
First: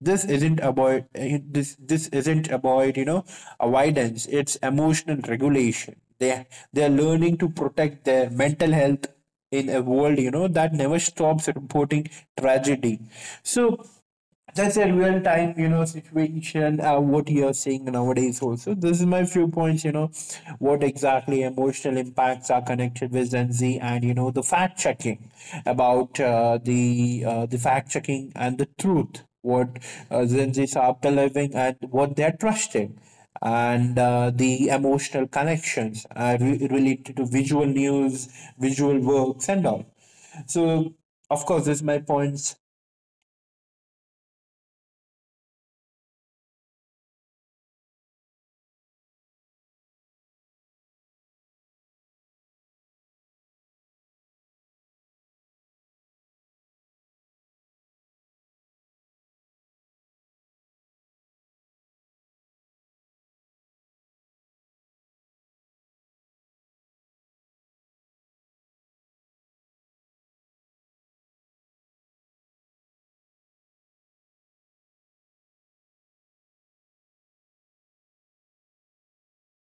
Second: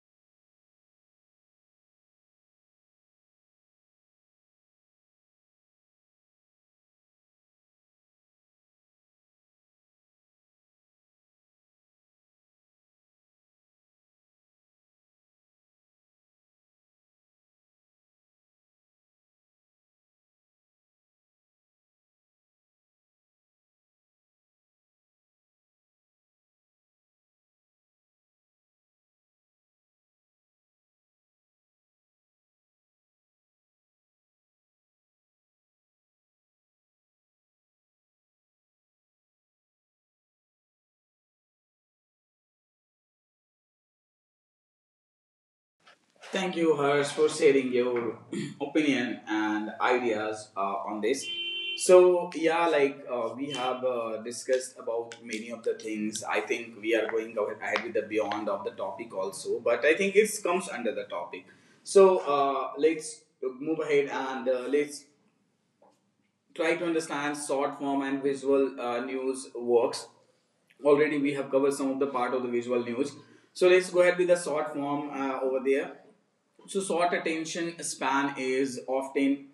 [SPEAKER 2] This isn't about eh, this this isn't about you know avoidance. It's emotional regulation. They they are learning to protect their mental health in a world, you know that never stops reporting tragedy. So that's a real time, you know, situation. Uh, what you're seeing nowadays, also. This is my few points. You know, what exactly emotional impacts are connected with Gen Z, and you know, the fact checking about uh, the uh, the fact checking and the truth. What uh, Gen Zs are believing and what they're trusting, and uh, the emotional connections, uh, re- related to visual news, visual works, and all. So, of course, this is my point.
[SPEAKER 1] Thank you, Harsh, for sharing your <clears throat> opinion and ideas uh, on this. So, yeah, like uh, we have uh, discussed about many of the things. I think we are going a- ahead with the beyond of the topic also, but I think it comes under the topic. So, uh, let's move ahead and uh, let's try to understand short form and visual uh, news works. Already we have covered some of the part of the visual news. So let's go ahead with the short form uh, over there. So short attention span is often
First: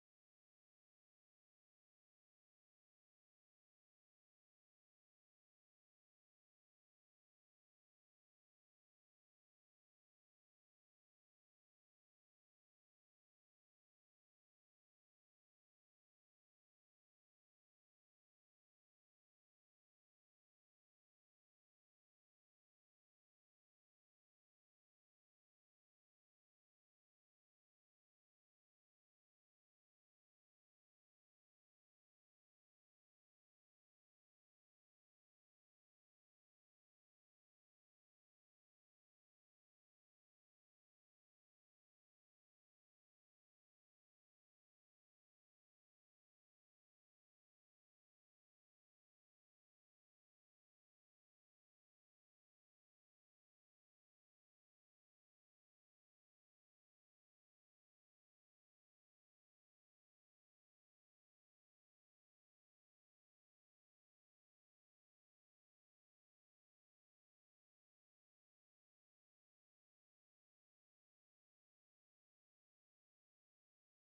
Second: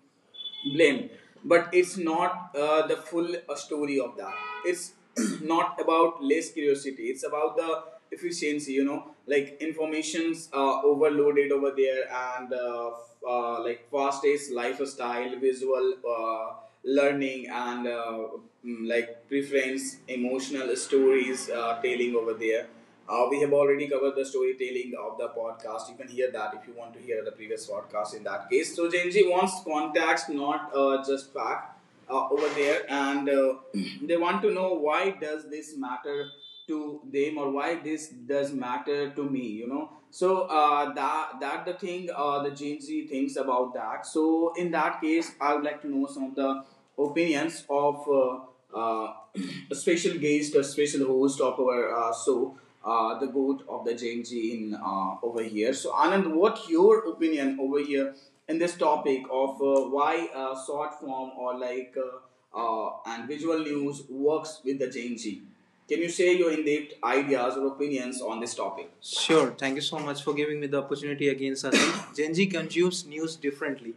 [SPEAKER 1] blamed, but it's not uh, the full uh, story of that. It's <clears throat> not about less curiosity. It's about the efficiency, you know, like informations uh overloaded over there, and uh, f- uh, like fast-paced lifestyle, visual uh, learning, and uh, mm, like preference emotional stories uh, telling over there. Uh, we have already covered the storytelling of the podcast, you can hear that if you want to hear the previous podcast, in that case. So Genji wants context, not uh, just fact uh, over there, and uh, they want to know why does this matter to them, or why this does matter to me, you know. So uh, that that the thing uh, the Gen Z thinks about that. So in that case, I would like to know some of the opinions of uh, uh, <clears throat> a special guest, a special host of our uh, show, uh, the goat of the J N G in uh, over here. So Anand, what your opinion over here in this topic of uh, why uh, short form or like uh, uh, and visual news works with the J N G? Can you share your in-depth ideas or opinions on this topic? Sure. Thank you so much for giving me the opportunity again, Sachin. <coughs> Gen Z consumes news differently.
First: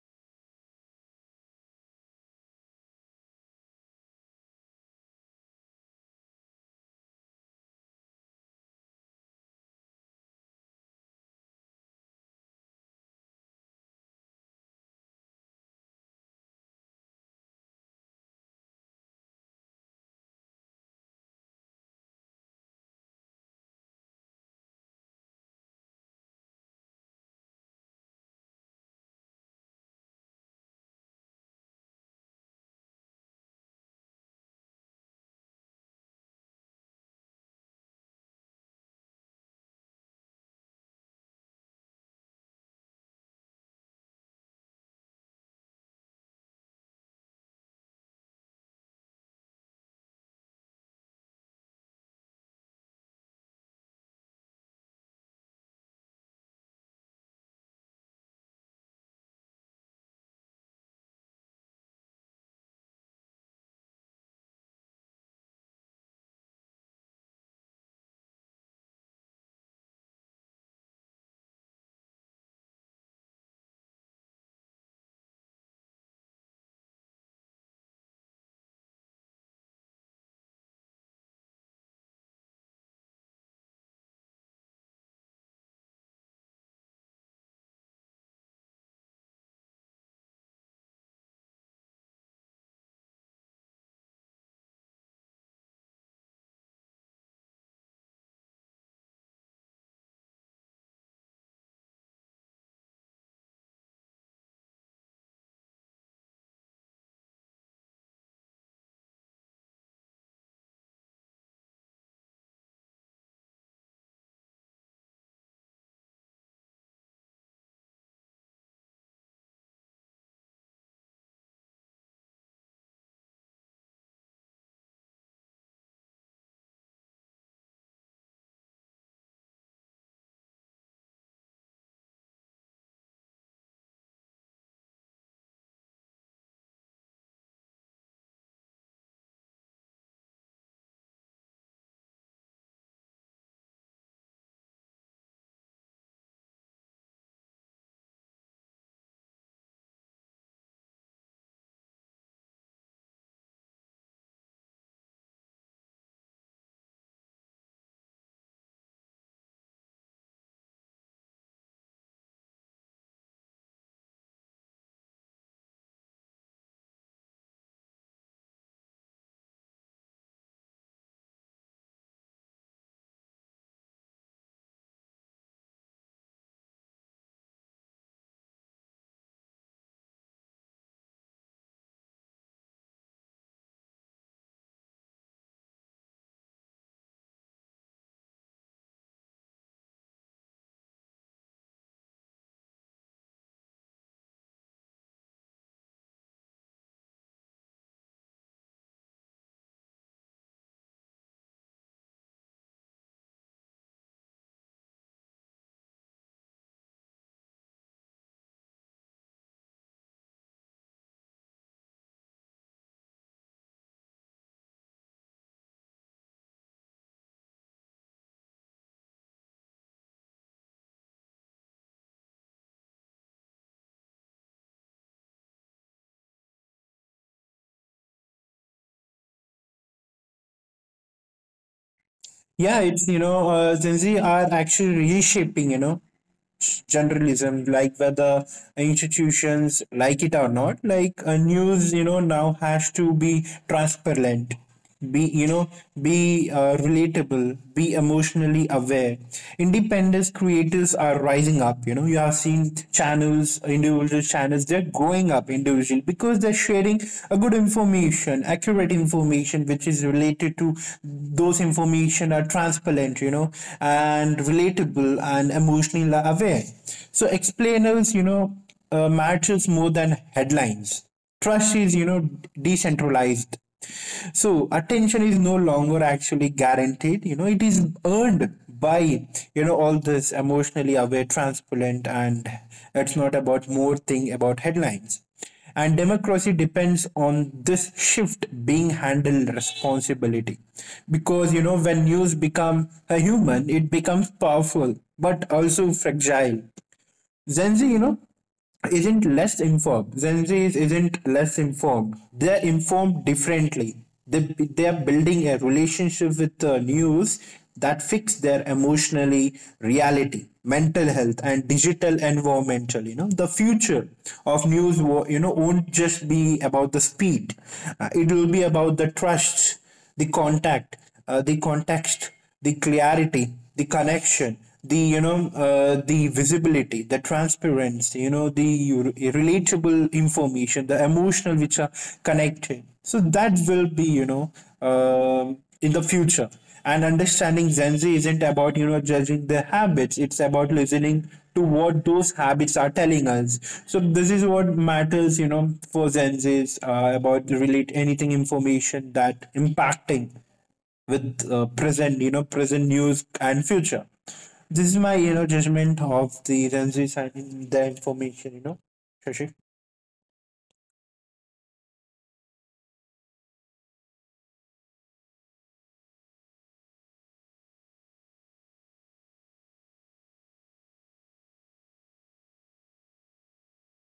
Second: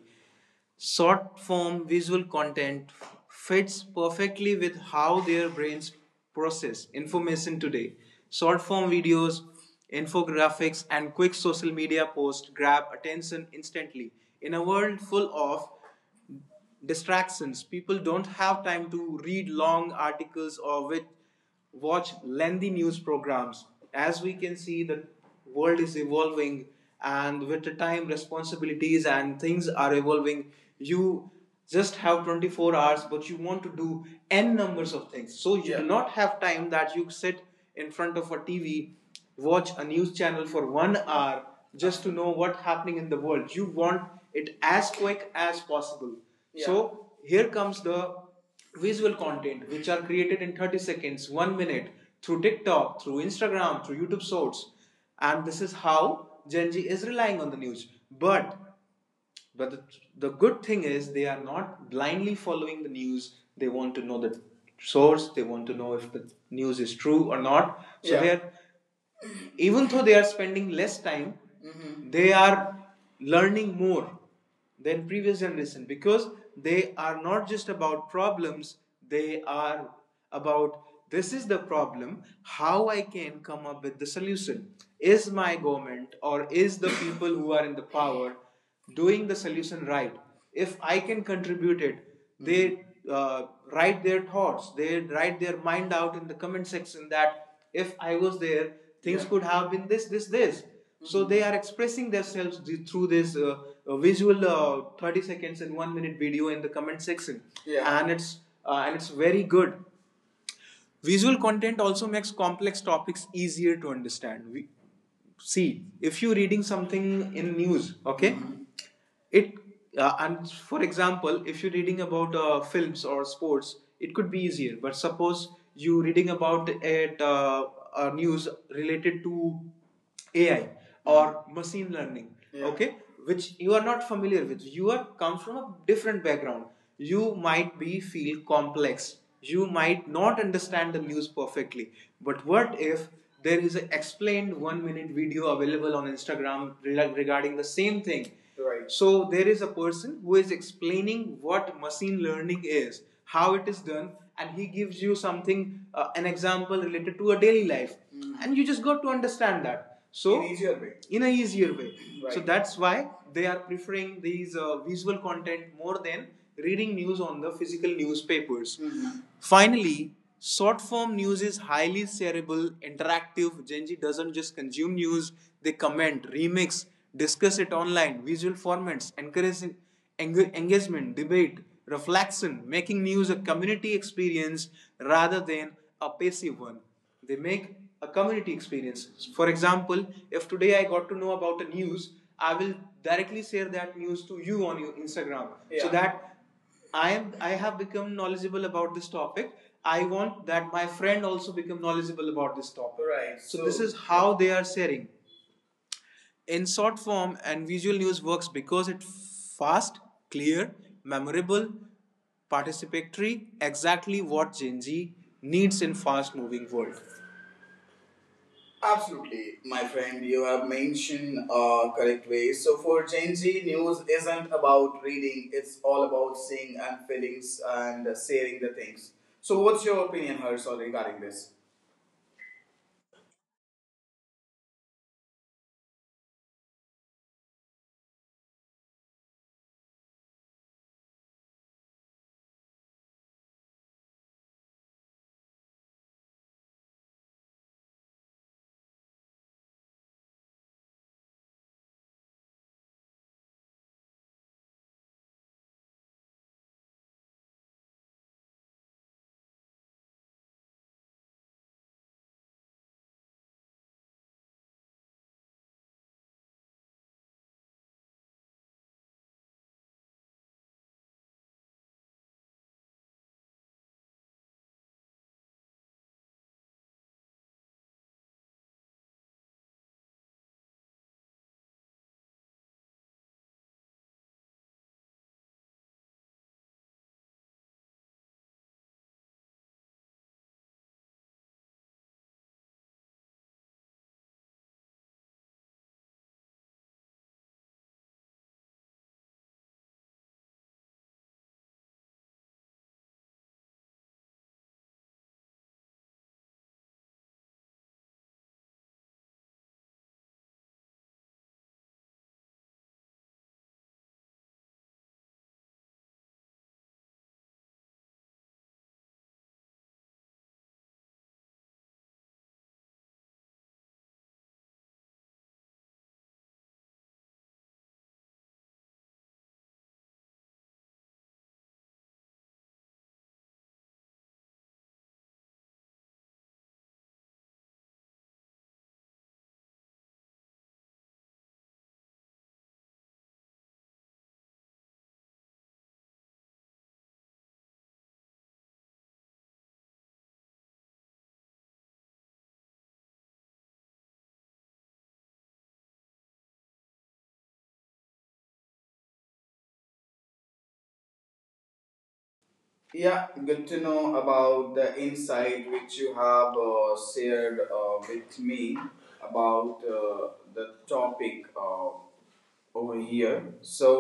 [SPEAKER 1] Short form visual content fits perfectly with how their brains process information today. Short form videos, infographics, and quick social media posts grab attention instantly. In a world full of distractions, people don't have time to read long articles or with, watch lengthy news programs. As we can see, the world is evolving, and with the time, responsibilities and things are evolving. You just have twenty-four hours, but you want to do n numbers of things. So you, yeah, do not have time that you sit in front of a T V, watch a news channel for one hour just to know what's happening in the world. You want it as quick as possible. Yeah. So here comes the visual content which are created in thirty seconds, one minute through TikTok, through Instagram, through YouTube Shorts. And this is how Gen Z is relying on the news. But but the, the good thing is they are not blindly following the news. They want to know the source. They want to know if the news is true or not. So, yeah, they're even though they are spending less time, mm-hmm, they are learning more than previous generation, because they are not just about problems, they are about this is the problem, how I can come up with the solution. Is my government or is the people who are in the power doing the solution right? If I can contribute it, they uh, write their thoughts, they write their mind out in the comment section that if I was there, things, yeah, could have been this this this Mm-hmm. So they are expressing themselves through this uh, uh, visual uh, thirty seconds and one minute video in the comment section, yeah, and it's uh, and it's very good. Visual content also makes complex topics easier to understand. We, see, if you're reading something in news, okay, it uh, and for example, if you're reading about uh, films or sports, it could be easier. But suppose you're reading about it, uh, uh, news related to A I, or machine learning, yeah, okay, which you are not familiar with, you are come from a different background, you might be feel complex, you might not understand the news perfectly. But what if there is an explained one minute video available on Instagram regarding the same thing? Right. So there is a person who is explaining what machine learning is, how it is done, and he gives you something, uh, an example related to a daily life, mm, and you just got to understand that. So in easier way. In a easier way. Right. So that's why they are preferring these uh, visual content more than reading news on the physical newspapers. Mm-hmm. Finally, short form news is highly shareable, interactive. Gen Z doesn't just consume news, they comment, remix, discuss it online, visual formats, encouraging eng- engagement, debate, reflection, making news a community experience rather than a passive one. They make a community experience. For example, if today I got to know about a news, I will directly share that news to you on your Instagram. Yeah. So, yeah, that I am I have become knowledgeable about this topic. I want that my friend also become knowledgeable about this topic. Right. So, so- this is how they are sharing. In short form and visual news works because it fast, clear, memorable, participatory, exactly what Gen Z needs in fast moving world. Absolutely, my friend. You have mentioned uh, correct way. So for Gen Z, news isn't about reading; it's all about seeing and feelings and sharing the things. So, what's your opinion, Hershel, regarding this?
[SPEAKER 2] Yeah, it's you know, uh, Gen Z are actually reshaping, you know sh- journalism, like whether institutions like it or not, like uh, news, you know, now has to be transparent, be you know be uh, relatable, be emotionally aware. Independent creators are rising up, you know. You have seen channels, individual channels, they're growing up individually, because they're sharing a good information, accurate information, which is related to, those information are transparent, you know, and relatable and emotionally aware. So explain Explainers, you know, uh, matters more than headlines. Trust is, you know, decentralized. So attention is no longer actually guaranteed. You know, it is earned by, you know, all this emotionally aware, transparent, and it's not about more thing about headlines. And democracy depends on this shift being handled responsibility. Because, you know, when news become a human, it becomes powerful, but also fragile. Gen Z, you know, isn't less informed. Gen Z is- isn't less informed. They're informed differently. They they're building a relationship with the news that fix their emotionally reality, mental health, and digital environmental. You know, the future of news, wo- you know, won't just be about the speed. Uh, it will be about the trust, the contact uh, the context, the clarity, the connection, the you know uh, the visibility, the transparency, you know the relatable information, the emotional which are connected. So that will be, you know um in the future. And understanding Gen Z isn't about, you know, judging their habits. It's about listening to what those habits are telling us. So this is what matters, you know, for Gen Zs uh, about relate anything information that impacting with uh, present, you know, present news and future. This is my, you know, judgment of the Gen Zs and their information, you know, Shashi.
[SPEAKER 1] Yeah, good to know about the insight which you have uh, shared uh, with me about uh, the topic uh, over here. So,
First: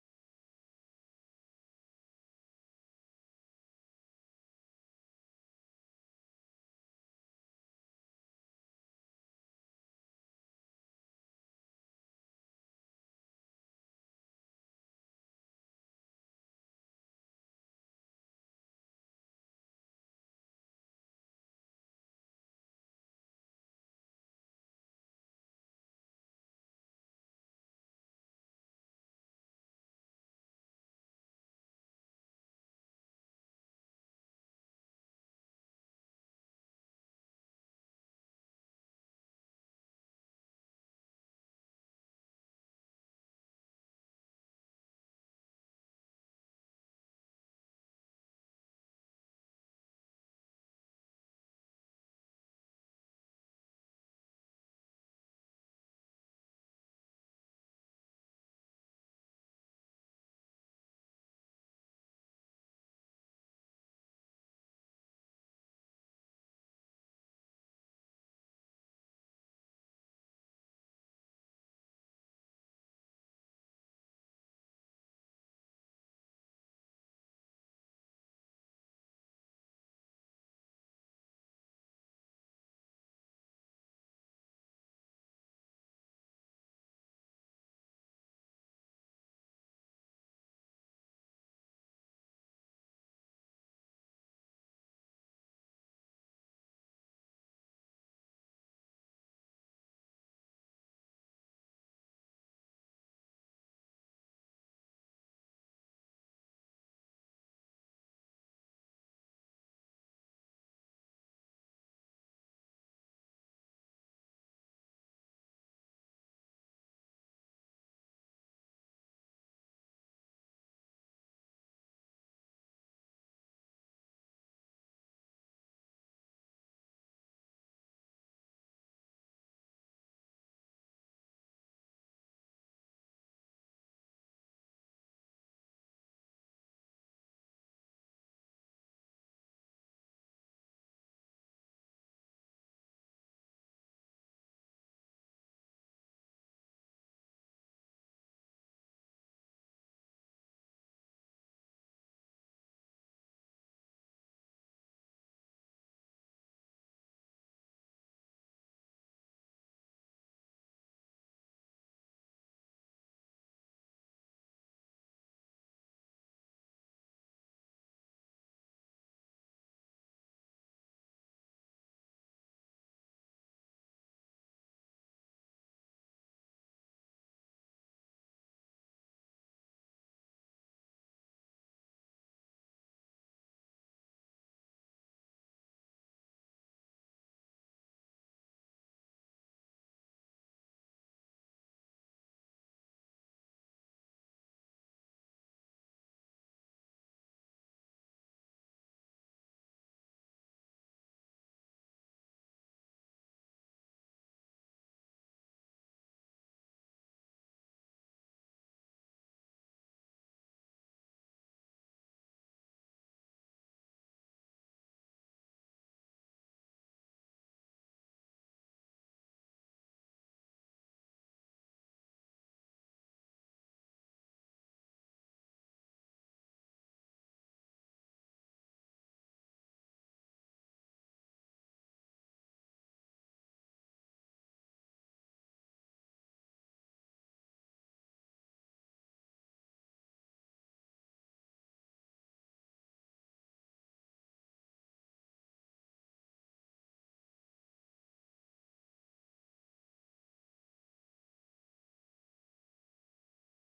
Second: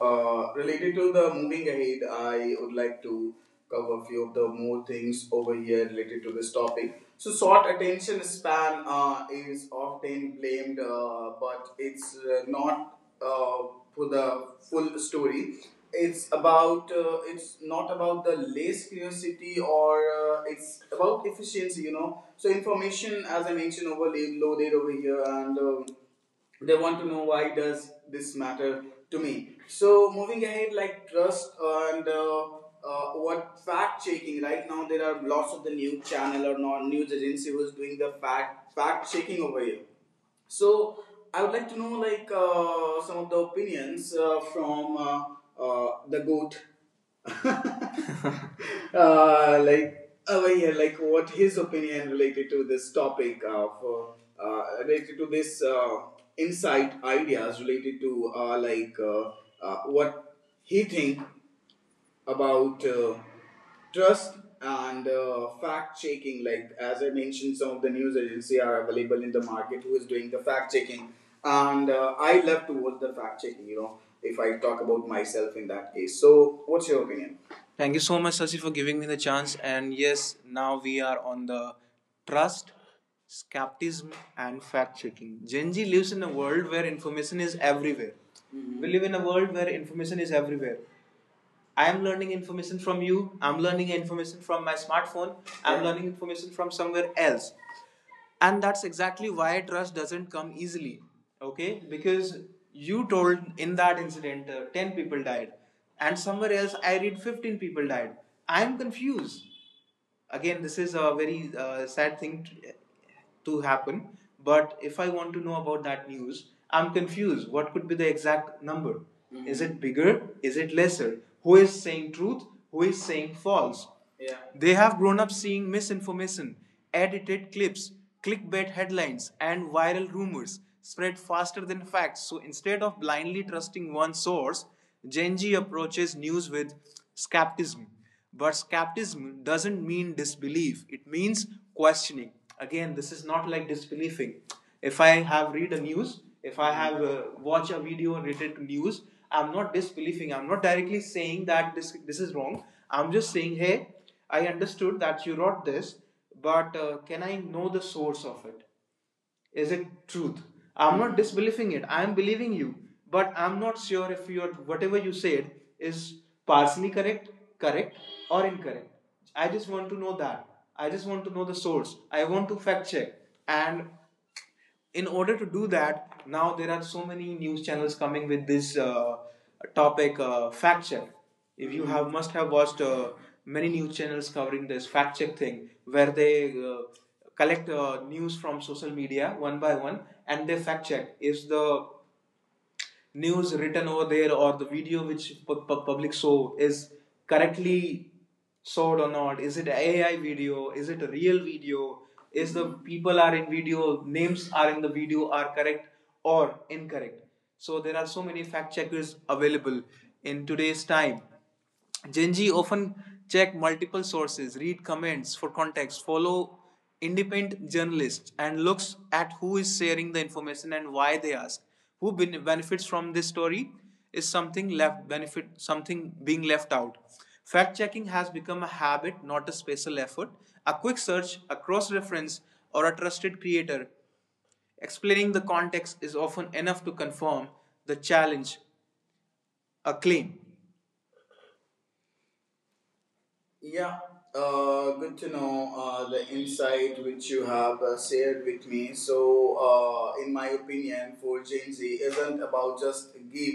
[SPEAKER 1] uh, related to the moving ahead, I would like to cover a few of the more things over here related to this topic. So, short attention span uh, is often blamed, uh, but it's uh, not uh, for the full story. It's about uh, it's not about the less curiosity, or uh, it's about efficiency, you know. So information, as I mentioned, overloaded over here, and um, they want to know, why does this matter to me? So moving ahead, like trust and uh, uh, what fact checking. Right now there are lots of the news channel or non news agency was doing the fact fact checking over here. So I would like to know, like, uh, some of the opinions uh, from uh, uh, the goat, <laughs> uh, like uh, well, yeah, like what his opinion related to this topic of uh, uh, related to this uh, insight ideas related to uh, like uh, uh, what he think about uh, trust and uh, fact checking, like as I mentioned, some of the news agency are available in the market who is doing the fact checking, and uh, I love to watch the fact checking, you know, if I talk about myself in that case. So what's your opinion? Thank you so much, Sasi, for giving me the chance. And yes, now we are on the trust, skepticism, and fact checking. Gen Z lives in a world where information is everywhere. Mm-hmm. We live in a world where information is everywhere. I am learning information from you. I'm learning information from my smartphone. I'm, yeah, learning information from somewhere else, and that's exactly why trust doesn't come easily, okay, because you told in that incident uh, ten people died, and somewhere else I read fifteen people died. I'm confused. Again, this is a very uh, sad thing to happen. But if I want to know about that news, I'm confused. What could be the exact number? Mhm. Is it bigger? Is it lesser? Who is saying truth? Who is saying false? Yeah. They have grown up seeing misinformation, edited clips, clickbait headlines, and viral rumors spread faster than facts. So instead of blindly trusting one source, Gen Z approaches news with skepticism. But skepticism doesn't mean disbelief, it means questioning. Again, this is not like disbelieving. If I have read a news, if I have uh, watched a video related to news, I'm not disbelieving. I'm not directly saying that this, this is wrong. I'm just saying, hey, I understood that you wrote this, but uh, can I know the source of it? Is it truth? I'm not disbelieving it, I'm believing you, but I'm not sure if your whatever you said is partially correct, correct or incorrect. I just want to know that, I just want to know the source, I want to fact check. And in order to do that, now there are so many news channels coming with this uh, topic, uh, fact check. If you have must have watched uh, many news channels covering this fact check thing, where they uh, collect uh, news from social media one by one, and they fact check is the news written over there, or the video which public saw is correctly showed or not, is it AI video, is it a real video, is the people are in video, names are in the video are correct or incorrect. So there are so many fact checkers available in today's time. Genji often check multiple sources, read comments for context, follow independent journalists, and looks at who is sharing the information and why they ask. Who benefits from this story, is something left benefit, something being left out? Fact checking has become a habit, not a special effort. A quick search, a cross reference, or a trusted creator explaining the context is often enough to confirm the challenge, a claim. Yeah, uh, good to know uh, the insight which you have uh, shared with me. So, uh, in my opinion, for Gen Z isn't about just give,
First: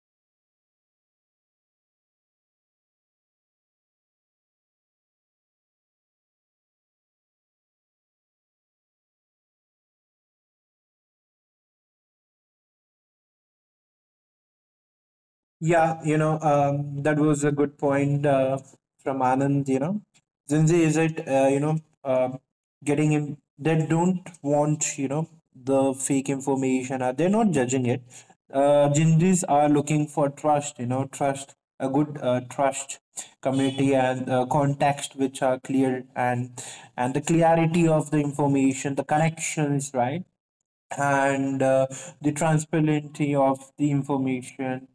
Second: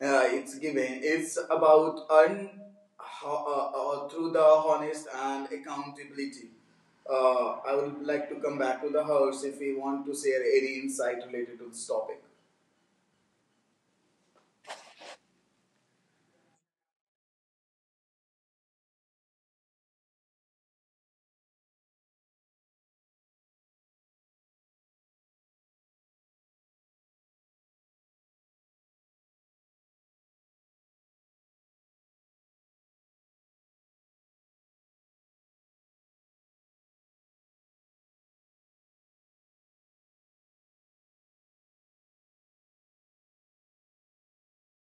[SPEAKER 1] uh, it's giving. It's about earn ho- uh, uh, through the honest and accountability. Uh, I would like to come back to the house if we want to share any insight related to this topic.
[SPEAKER 2] Yeah, you know, um, that was a good point uh, from Anand. You know, Zinzi is it, uh, you know, um getting him, they don't want, you know, the fake information, or they're not judging it. Uh, Jinjis are looking for trust, you know, trust, a good uh, trust community and uh, context which are clear and and the clarity of the information, the connections, right? And uh, the transparency of the information.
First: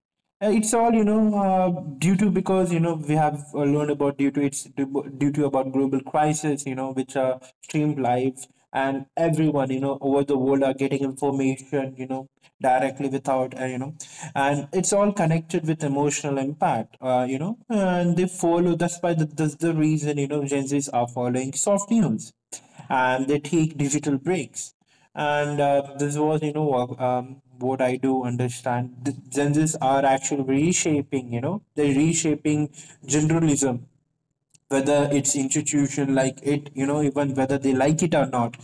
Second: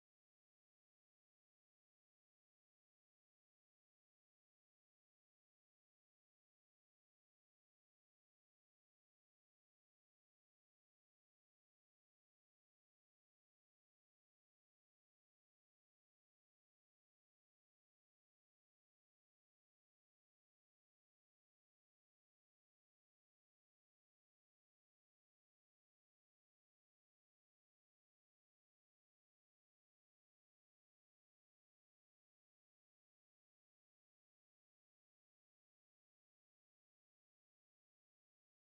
[SPEAKER 2] Uh, It's all you know uh, due to, because you know we have uh, learned about, due to, it's due due to about global crisis, you know, which are streamed live, and everyone, you know, over the world are getting information, you know, directly, without uh, you know and it's all connected with emotional impact, uh, you know, and they follow, that's why the, that's the reason, you know, Gen Z's are following soft news, and they take digital breaks. And uh, this was you know uh, um, what I do understand, the Gen Zs are actually reshaping, you know, they're reshaping generalism, whether it's institution like it, you know, even whether they like it or not,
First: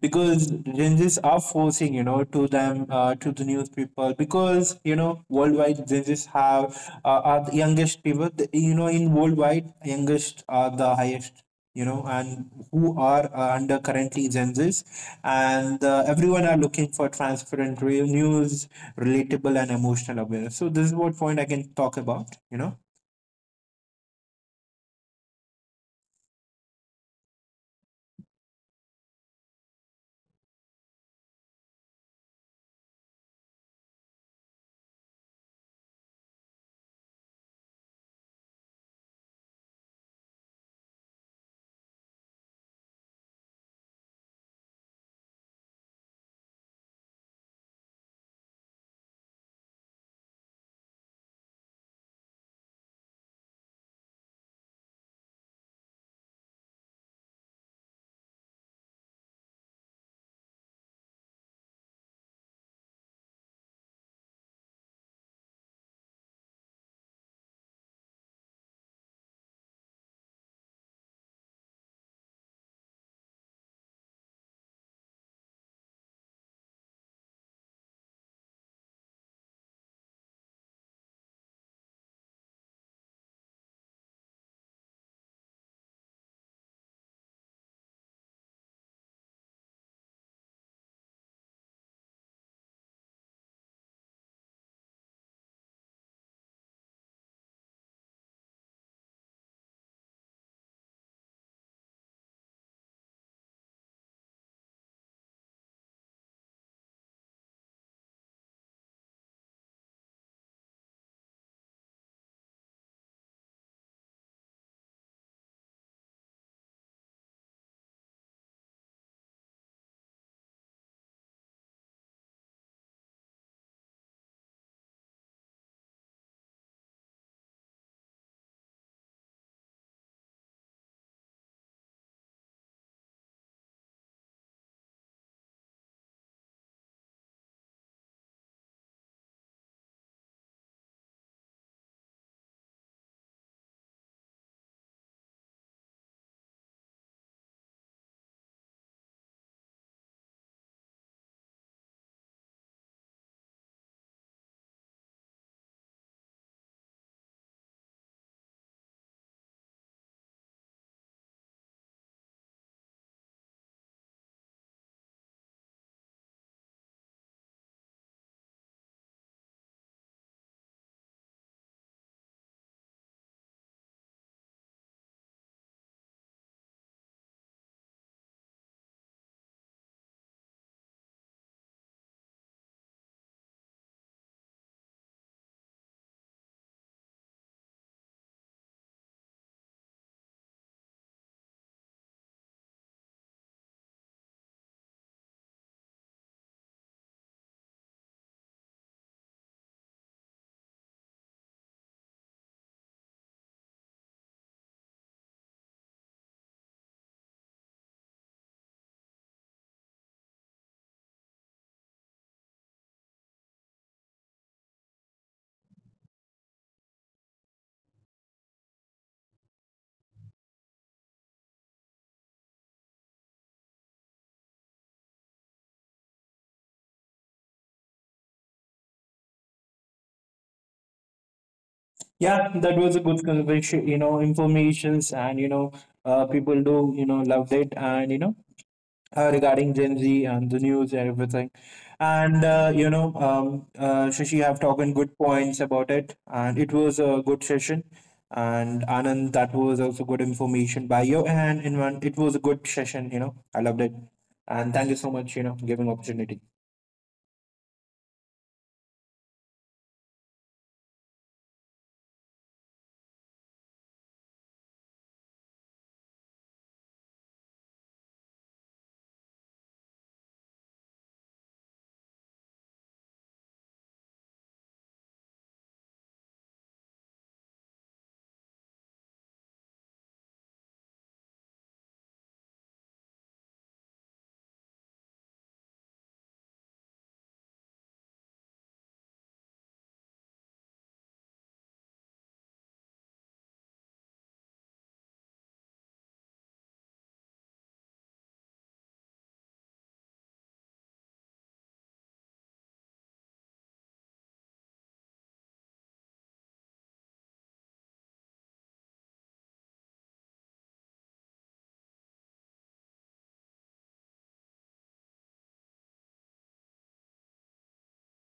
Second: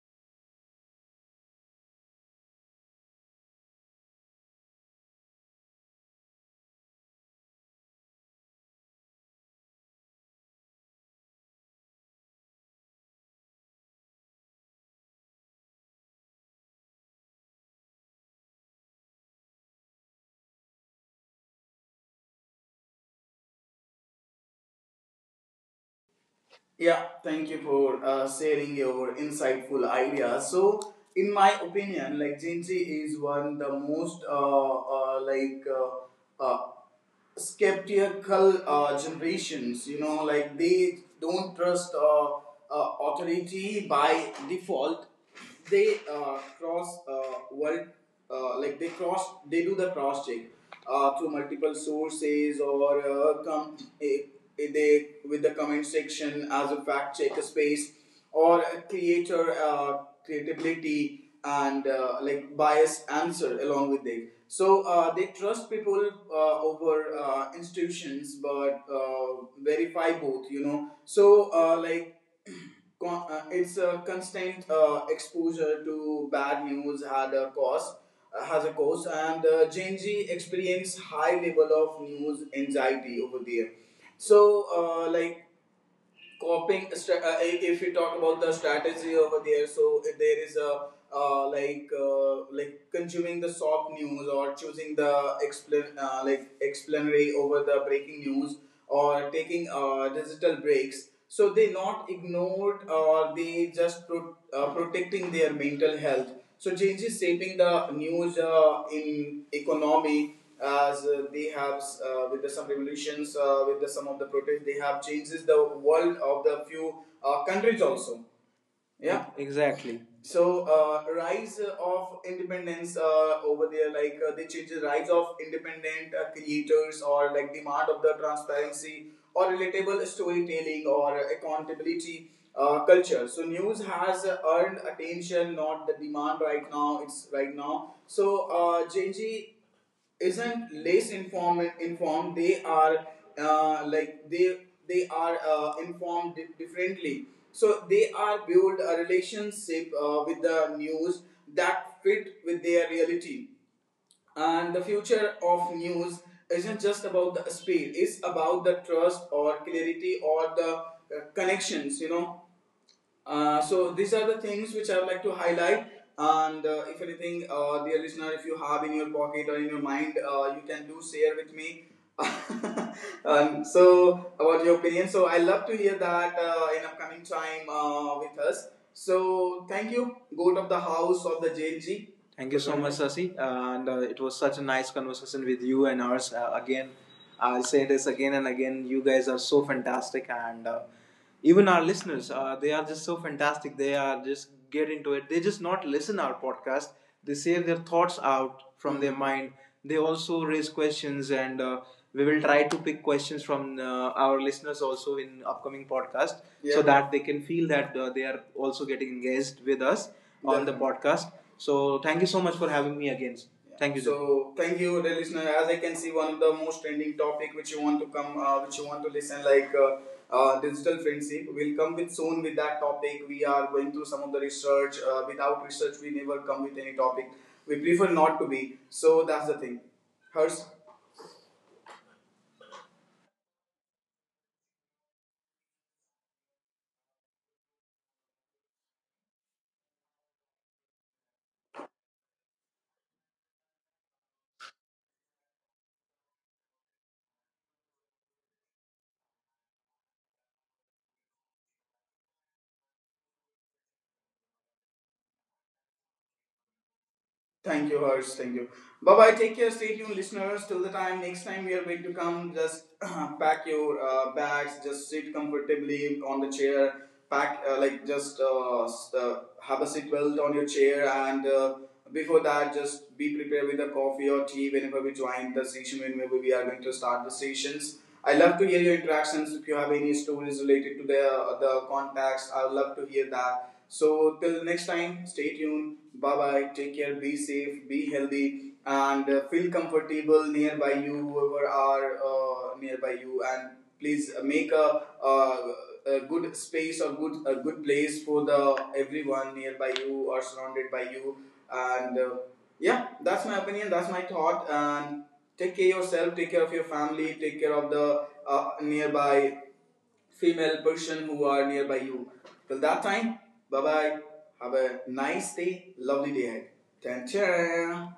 [SPEAKER 2] because Gen Zs are forcing, you know, to them, uh, to the news people, because, you know, worldwide Gen Zs have uh, are the youngest people. The- you know, in worldwide, youngest are the highest, you know, and who are uh, under currently Gen Zs. And uh, everyone are looking for transparent real news, relatable and emotional awareness. So this is what point I can talk about, you know.
[SPEAKER 1] Yeah, thank you for uh, sharing your insightful ideas. So, in my opinion, like Gen Z is one the most uh, uh, like uh, uh, skeptical uh, generations, you know, like they don't trust uh, uh, authority by default. They uh, cross uh, world, uh, like they cross, they do the cross check uh, through multiple sources, or uh, come eh, eh, they with the comment section as a fact check space, or creator uh, creativity and uh, like biased answer along with it. So uh, they trust people uh, over uh, institutions but uh, verify both, you know. So uh, like <clears throat> con- uh, it's a constant uh, exposure to bad news had a cost uh, has a cost, and uh, Gen Z experience high level of news anxiety over there. So uh, like coping, uh, if we talk about the strategy over there, so if there is a uh, like uh, like consuming the soft news or choosing the explain uh, like explanatory over the breaking news, or taking uh, digital breaks. So they not ignored, or they just pro- uh, protecting their mental health. So changes shaping the news uh, in economy, as uh, they have uh, with the, some revolutions, uh, with the, some of the protests, they have changes the world of the few uh, countries also. Yeah, exactly. So uh, rise of independence uh, over there, like uh, they change the rise of independent uh, creators, or like demand of the transparency, or relatable storytelling, or accountability uh, culture. So news has earned attention, not the demand right now. It's right now. So uh, Gen isn't less informed informed they are, uh, like they they are uh, informed differently. So they are build a relationship uh, with the news that fit with their reality. And the future of news isn't just about the speed. It's about the trust, or clarity, or the uh, connections, you know uh, so these are the things which I would like to highlight. And uh, if anything, uh, dear listener, if you have in your pocket or in your mind, uh, you can do share with me. <laughs> um, so about your opinion. So I love to hear that uh, in upcoming time uh, with us. So thank you, goat of the house of the J N G. Thank you so much, Sasi. Uh, And uh, it was such a nice conversation with you and ours. Uh, again, I'll say this again and again. You guys are so fantastic, and uh, even our listeners, uh, they are just so fantastic. They are just get into it. They just not listen our podcast. They share their thoughts out from mm-hmm. their mind. They also raise questions, and uh, we will try to pick questions from uh, our listeners also in upcoming podcast, yeah. so Yeah. that they can feel that uh, they are also getting engaged with us on the podcast. So thank you so much for having me again. Thank you. So thank you, dear listener. As I can see, one of the most trending topic which you want to come, uh, which you want to listen, like uh, uh, digital friendship. We'll come with soon with that topic. We are going through some of the research. Uh, without research, we never come with any topic. We prefer not to be. So that's the thing. Hers.
[SPEAKER 2] Yeah, that was a good conversation, you know, informations and, you know, uh, people do, you know, loved it, and, you know, uh, regarding Gen Z and the news and everything. And, uh, you know, um, uh, Shashi have talked in good points about it, and it was a good session. And Anand, that was also good information by you, and, in one, it was a good session, you know, I loved it. And thank you so much, you know, giving opportunity.
[SPEAKER 1] Thank you, Harsh. Thank you. Bye bye. Take care. Stay tuned, listeners. Till the time next time we are going to come, just <clears throat> pack your uh, bags. Just sit comfortably on the chair. Pack uh, like just uh, s- uh, Have a seatbelt on your chair, and uh, before that, just be prepared with a coffee or tea whenever we join the session. Whenever we are going to start the sessions. I love to hear your interactions. If you have any stories related to the uh, the contacts, I would love to hear that. So till next time, stay tuned. Bye bye. Take care. Be safe. Be healthy, and uh, feel comfortable nearby you, whoever are uh, nearby you, and please uh, make a, uh, a good space or good a good place for the everyone nearby you, or surrounded by you. And uh, yeah, that's my opinion. That's my thought. And take care of yourself. Take care of your family. Take care of the uh, nearby female person who are nearby you. Till that time, bye bye. Have a nice day, lovely day ahead. Tan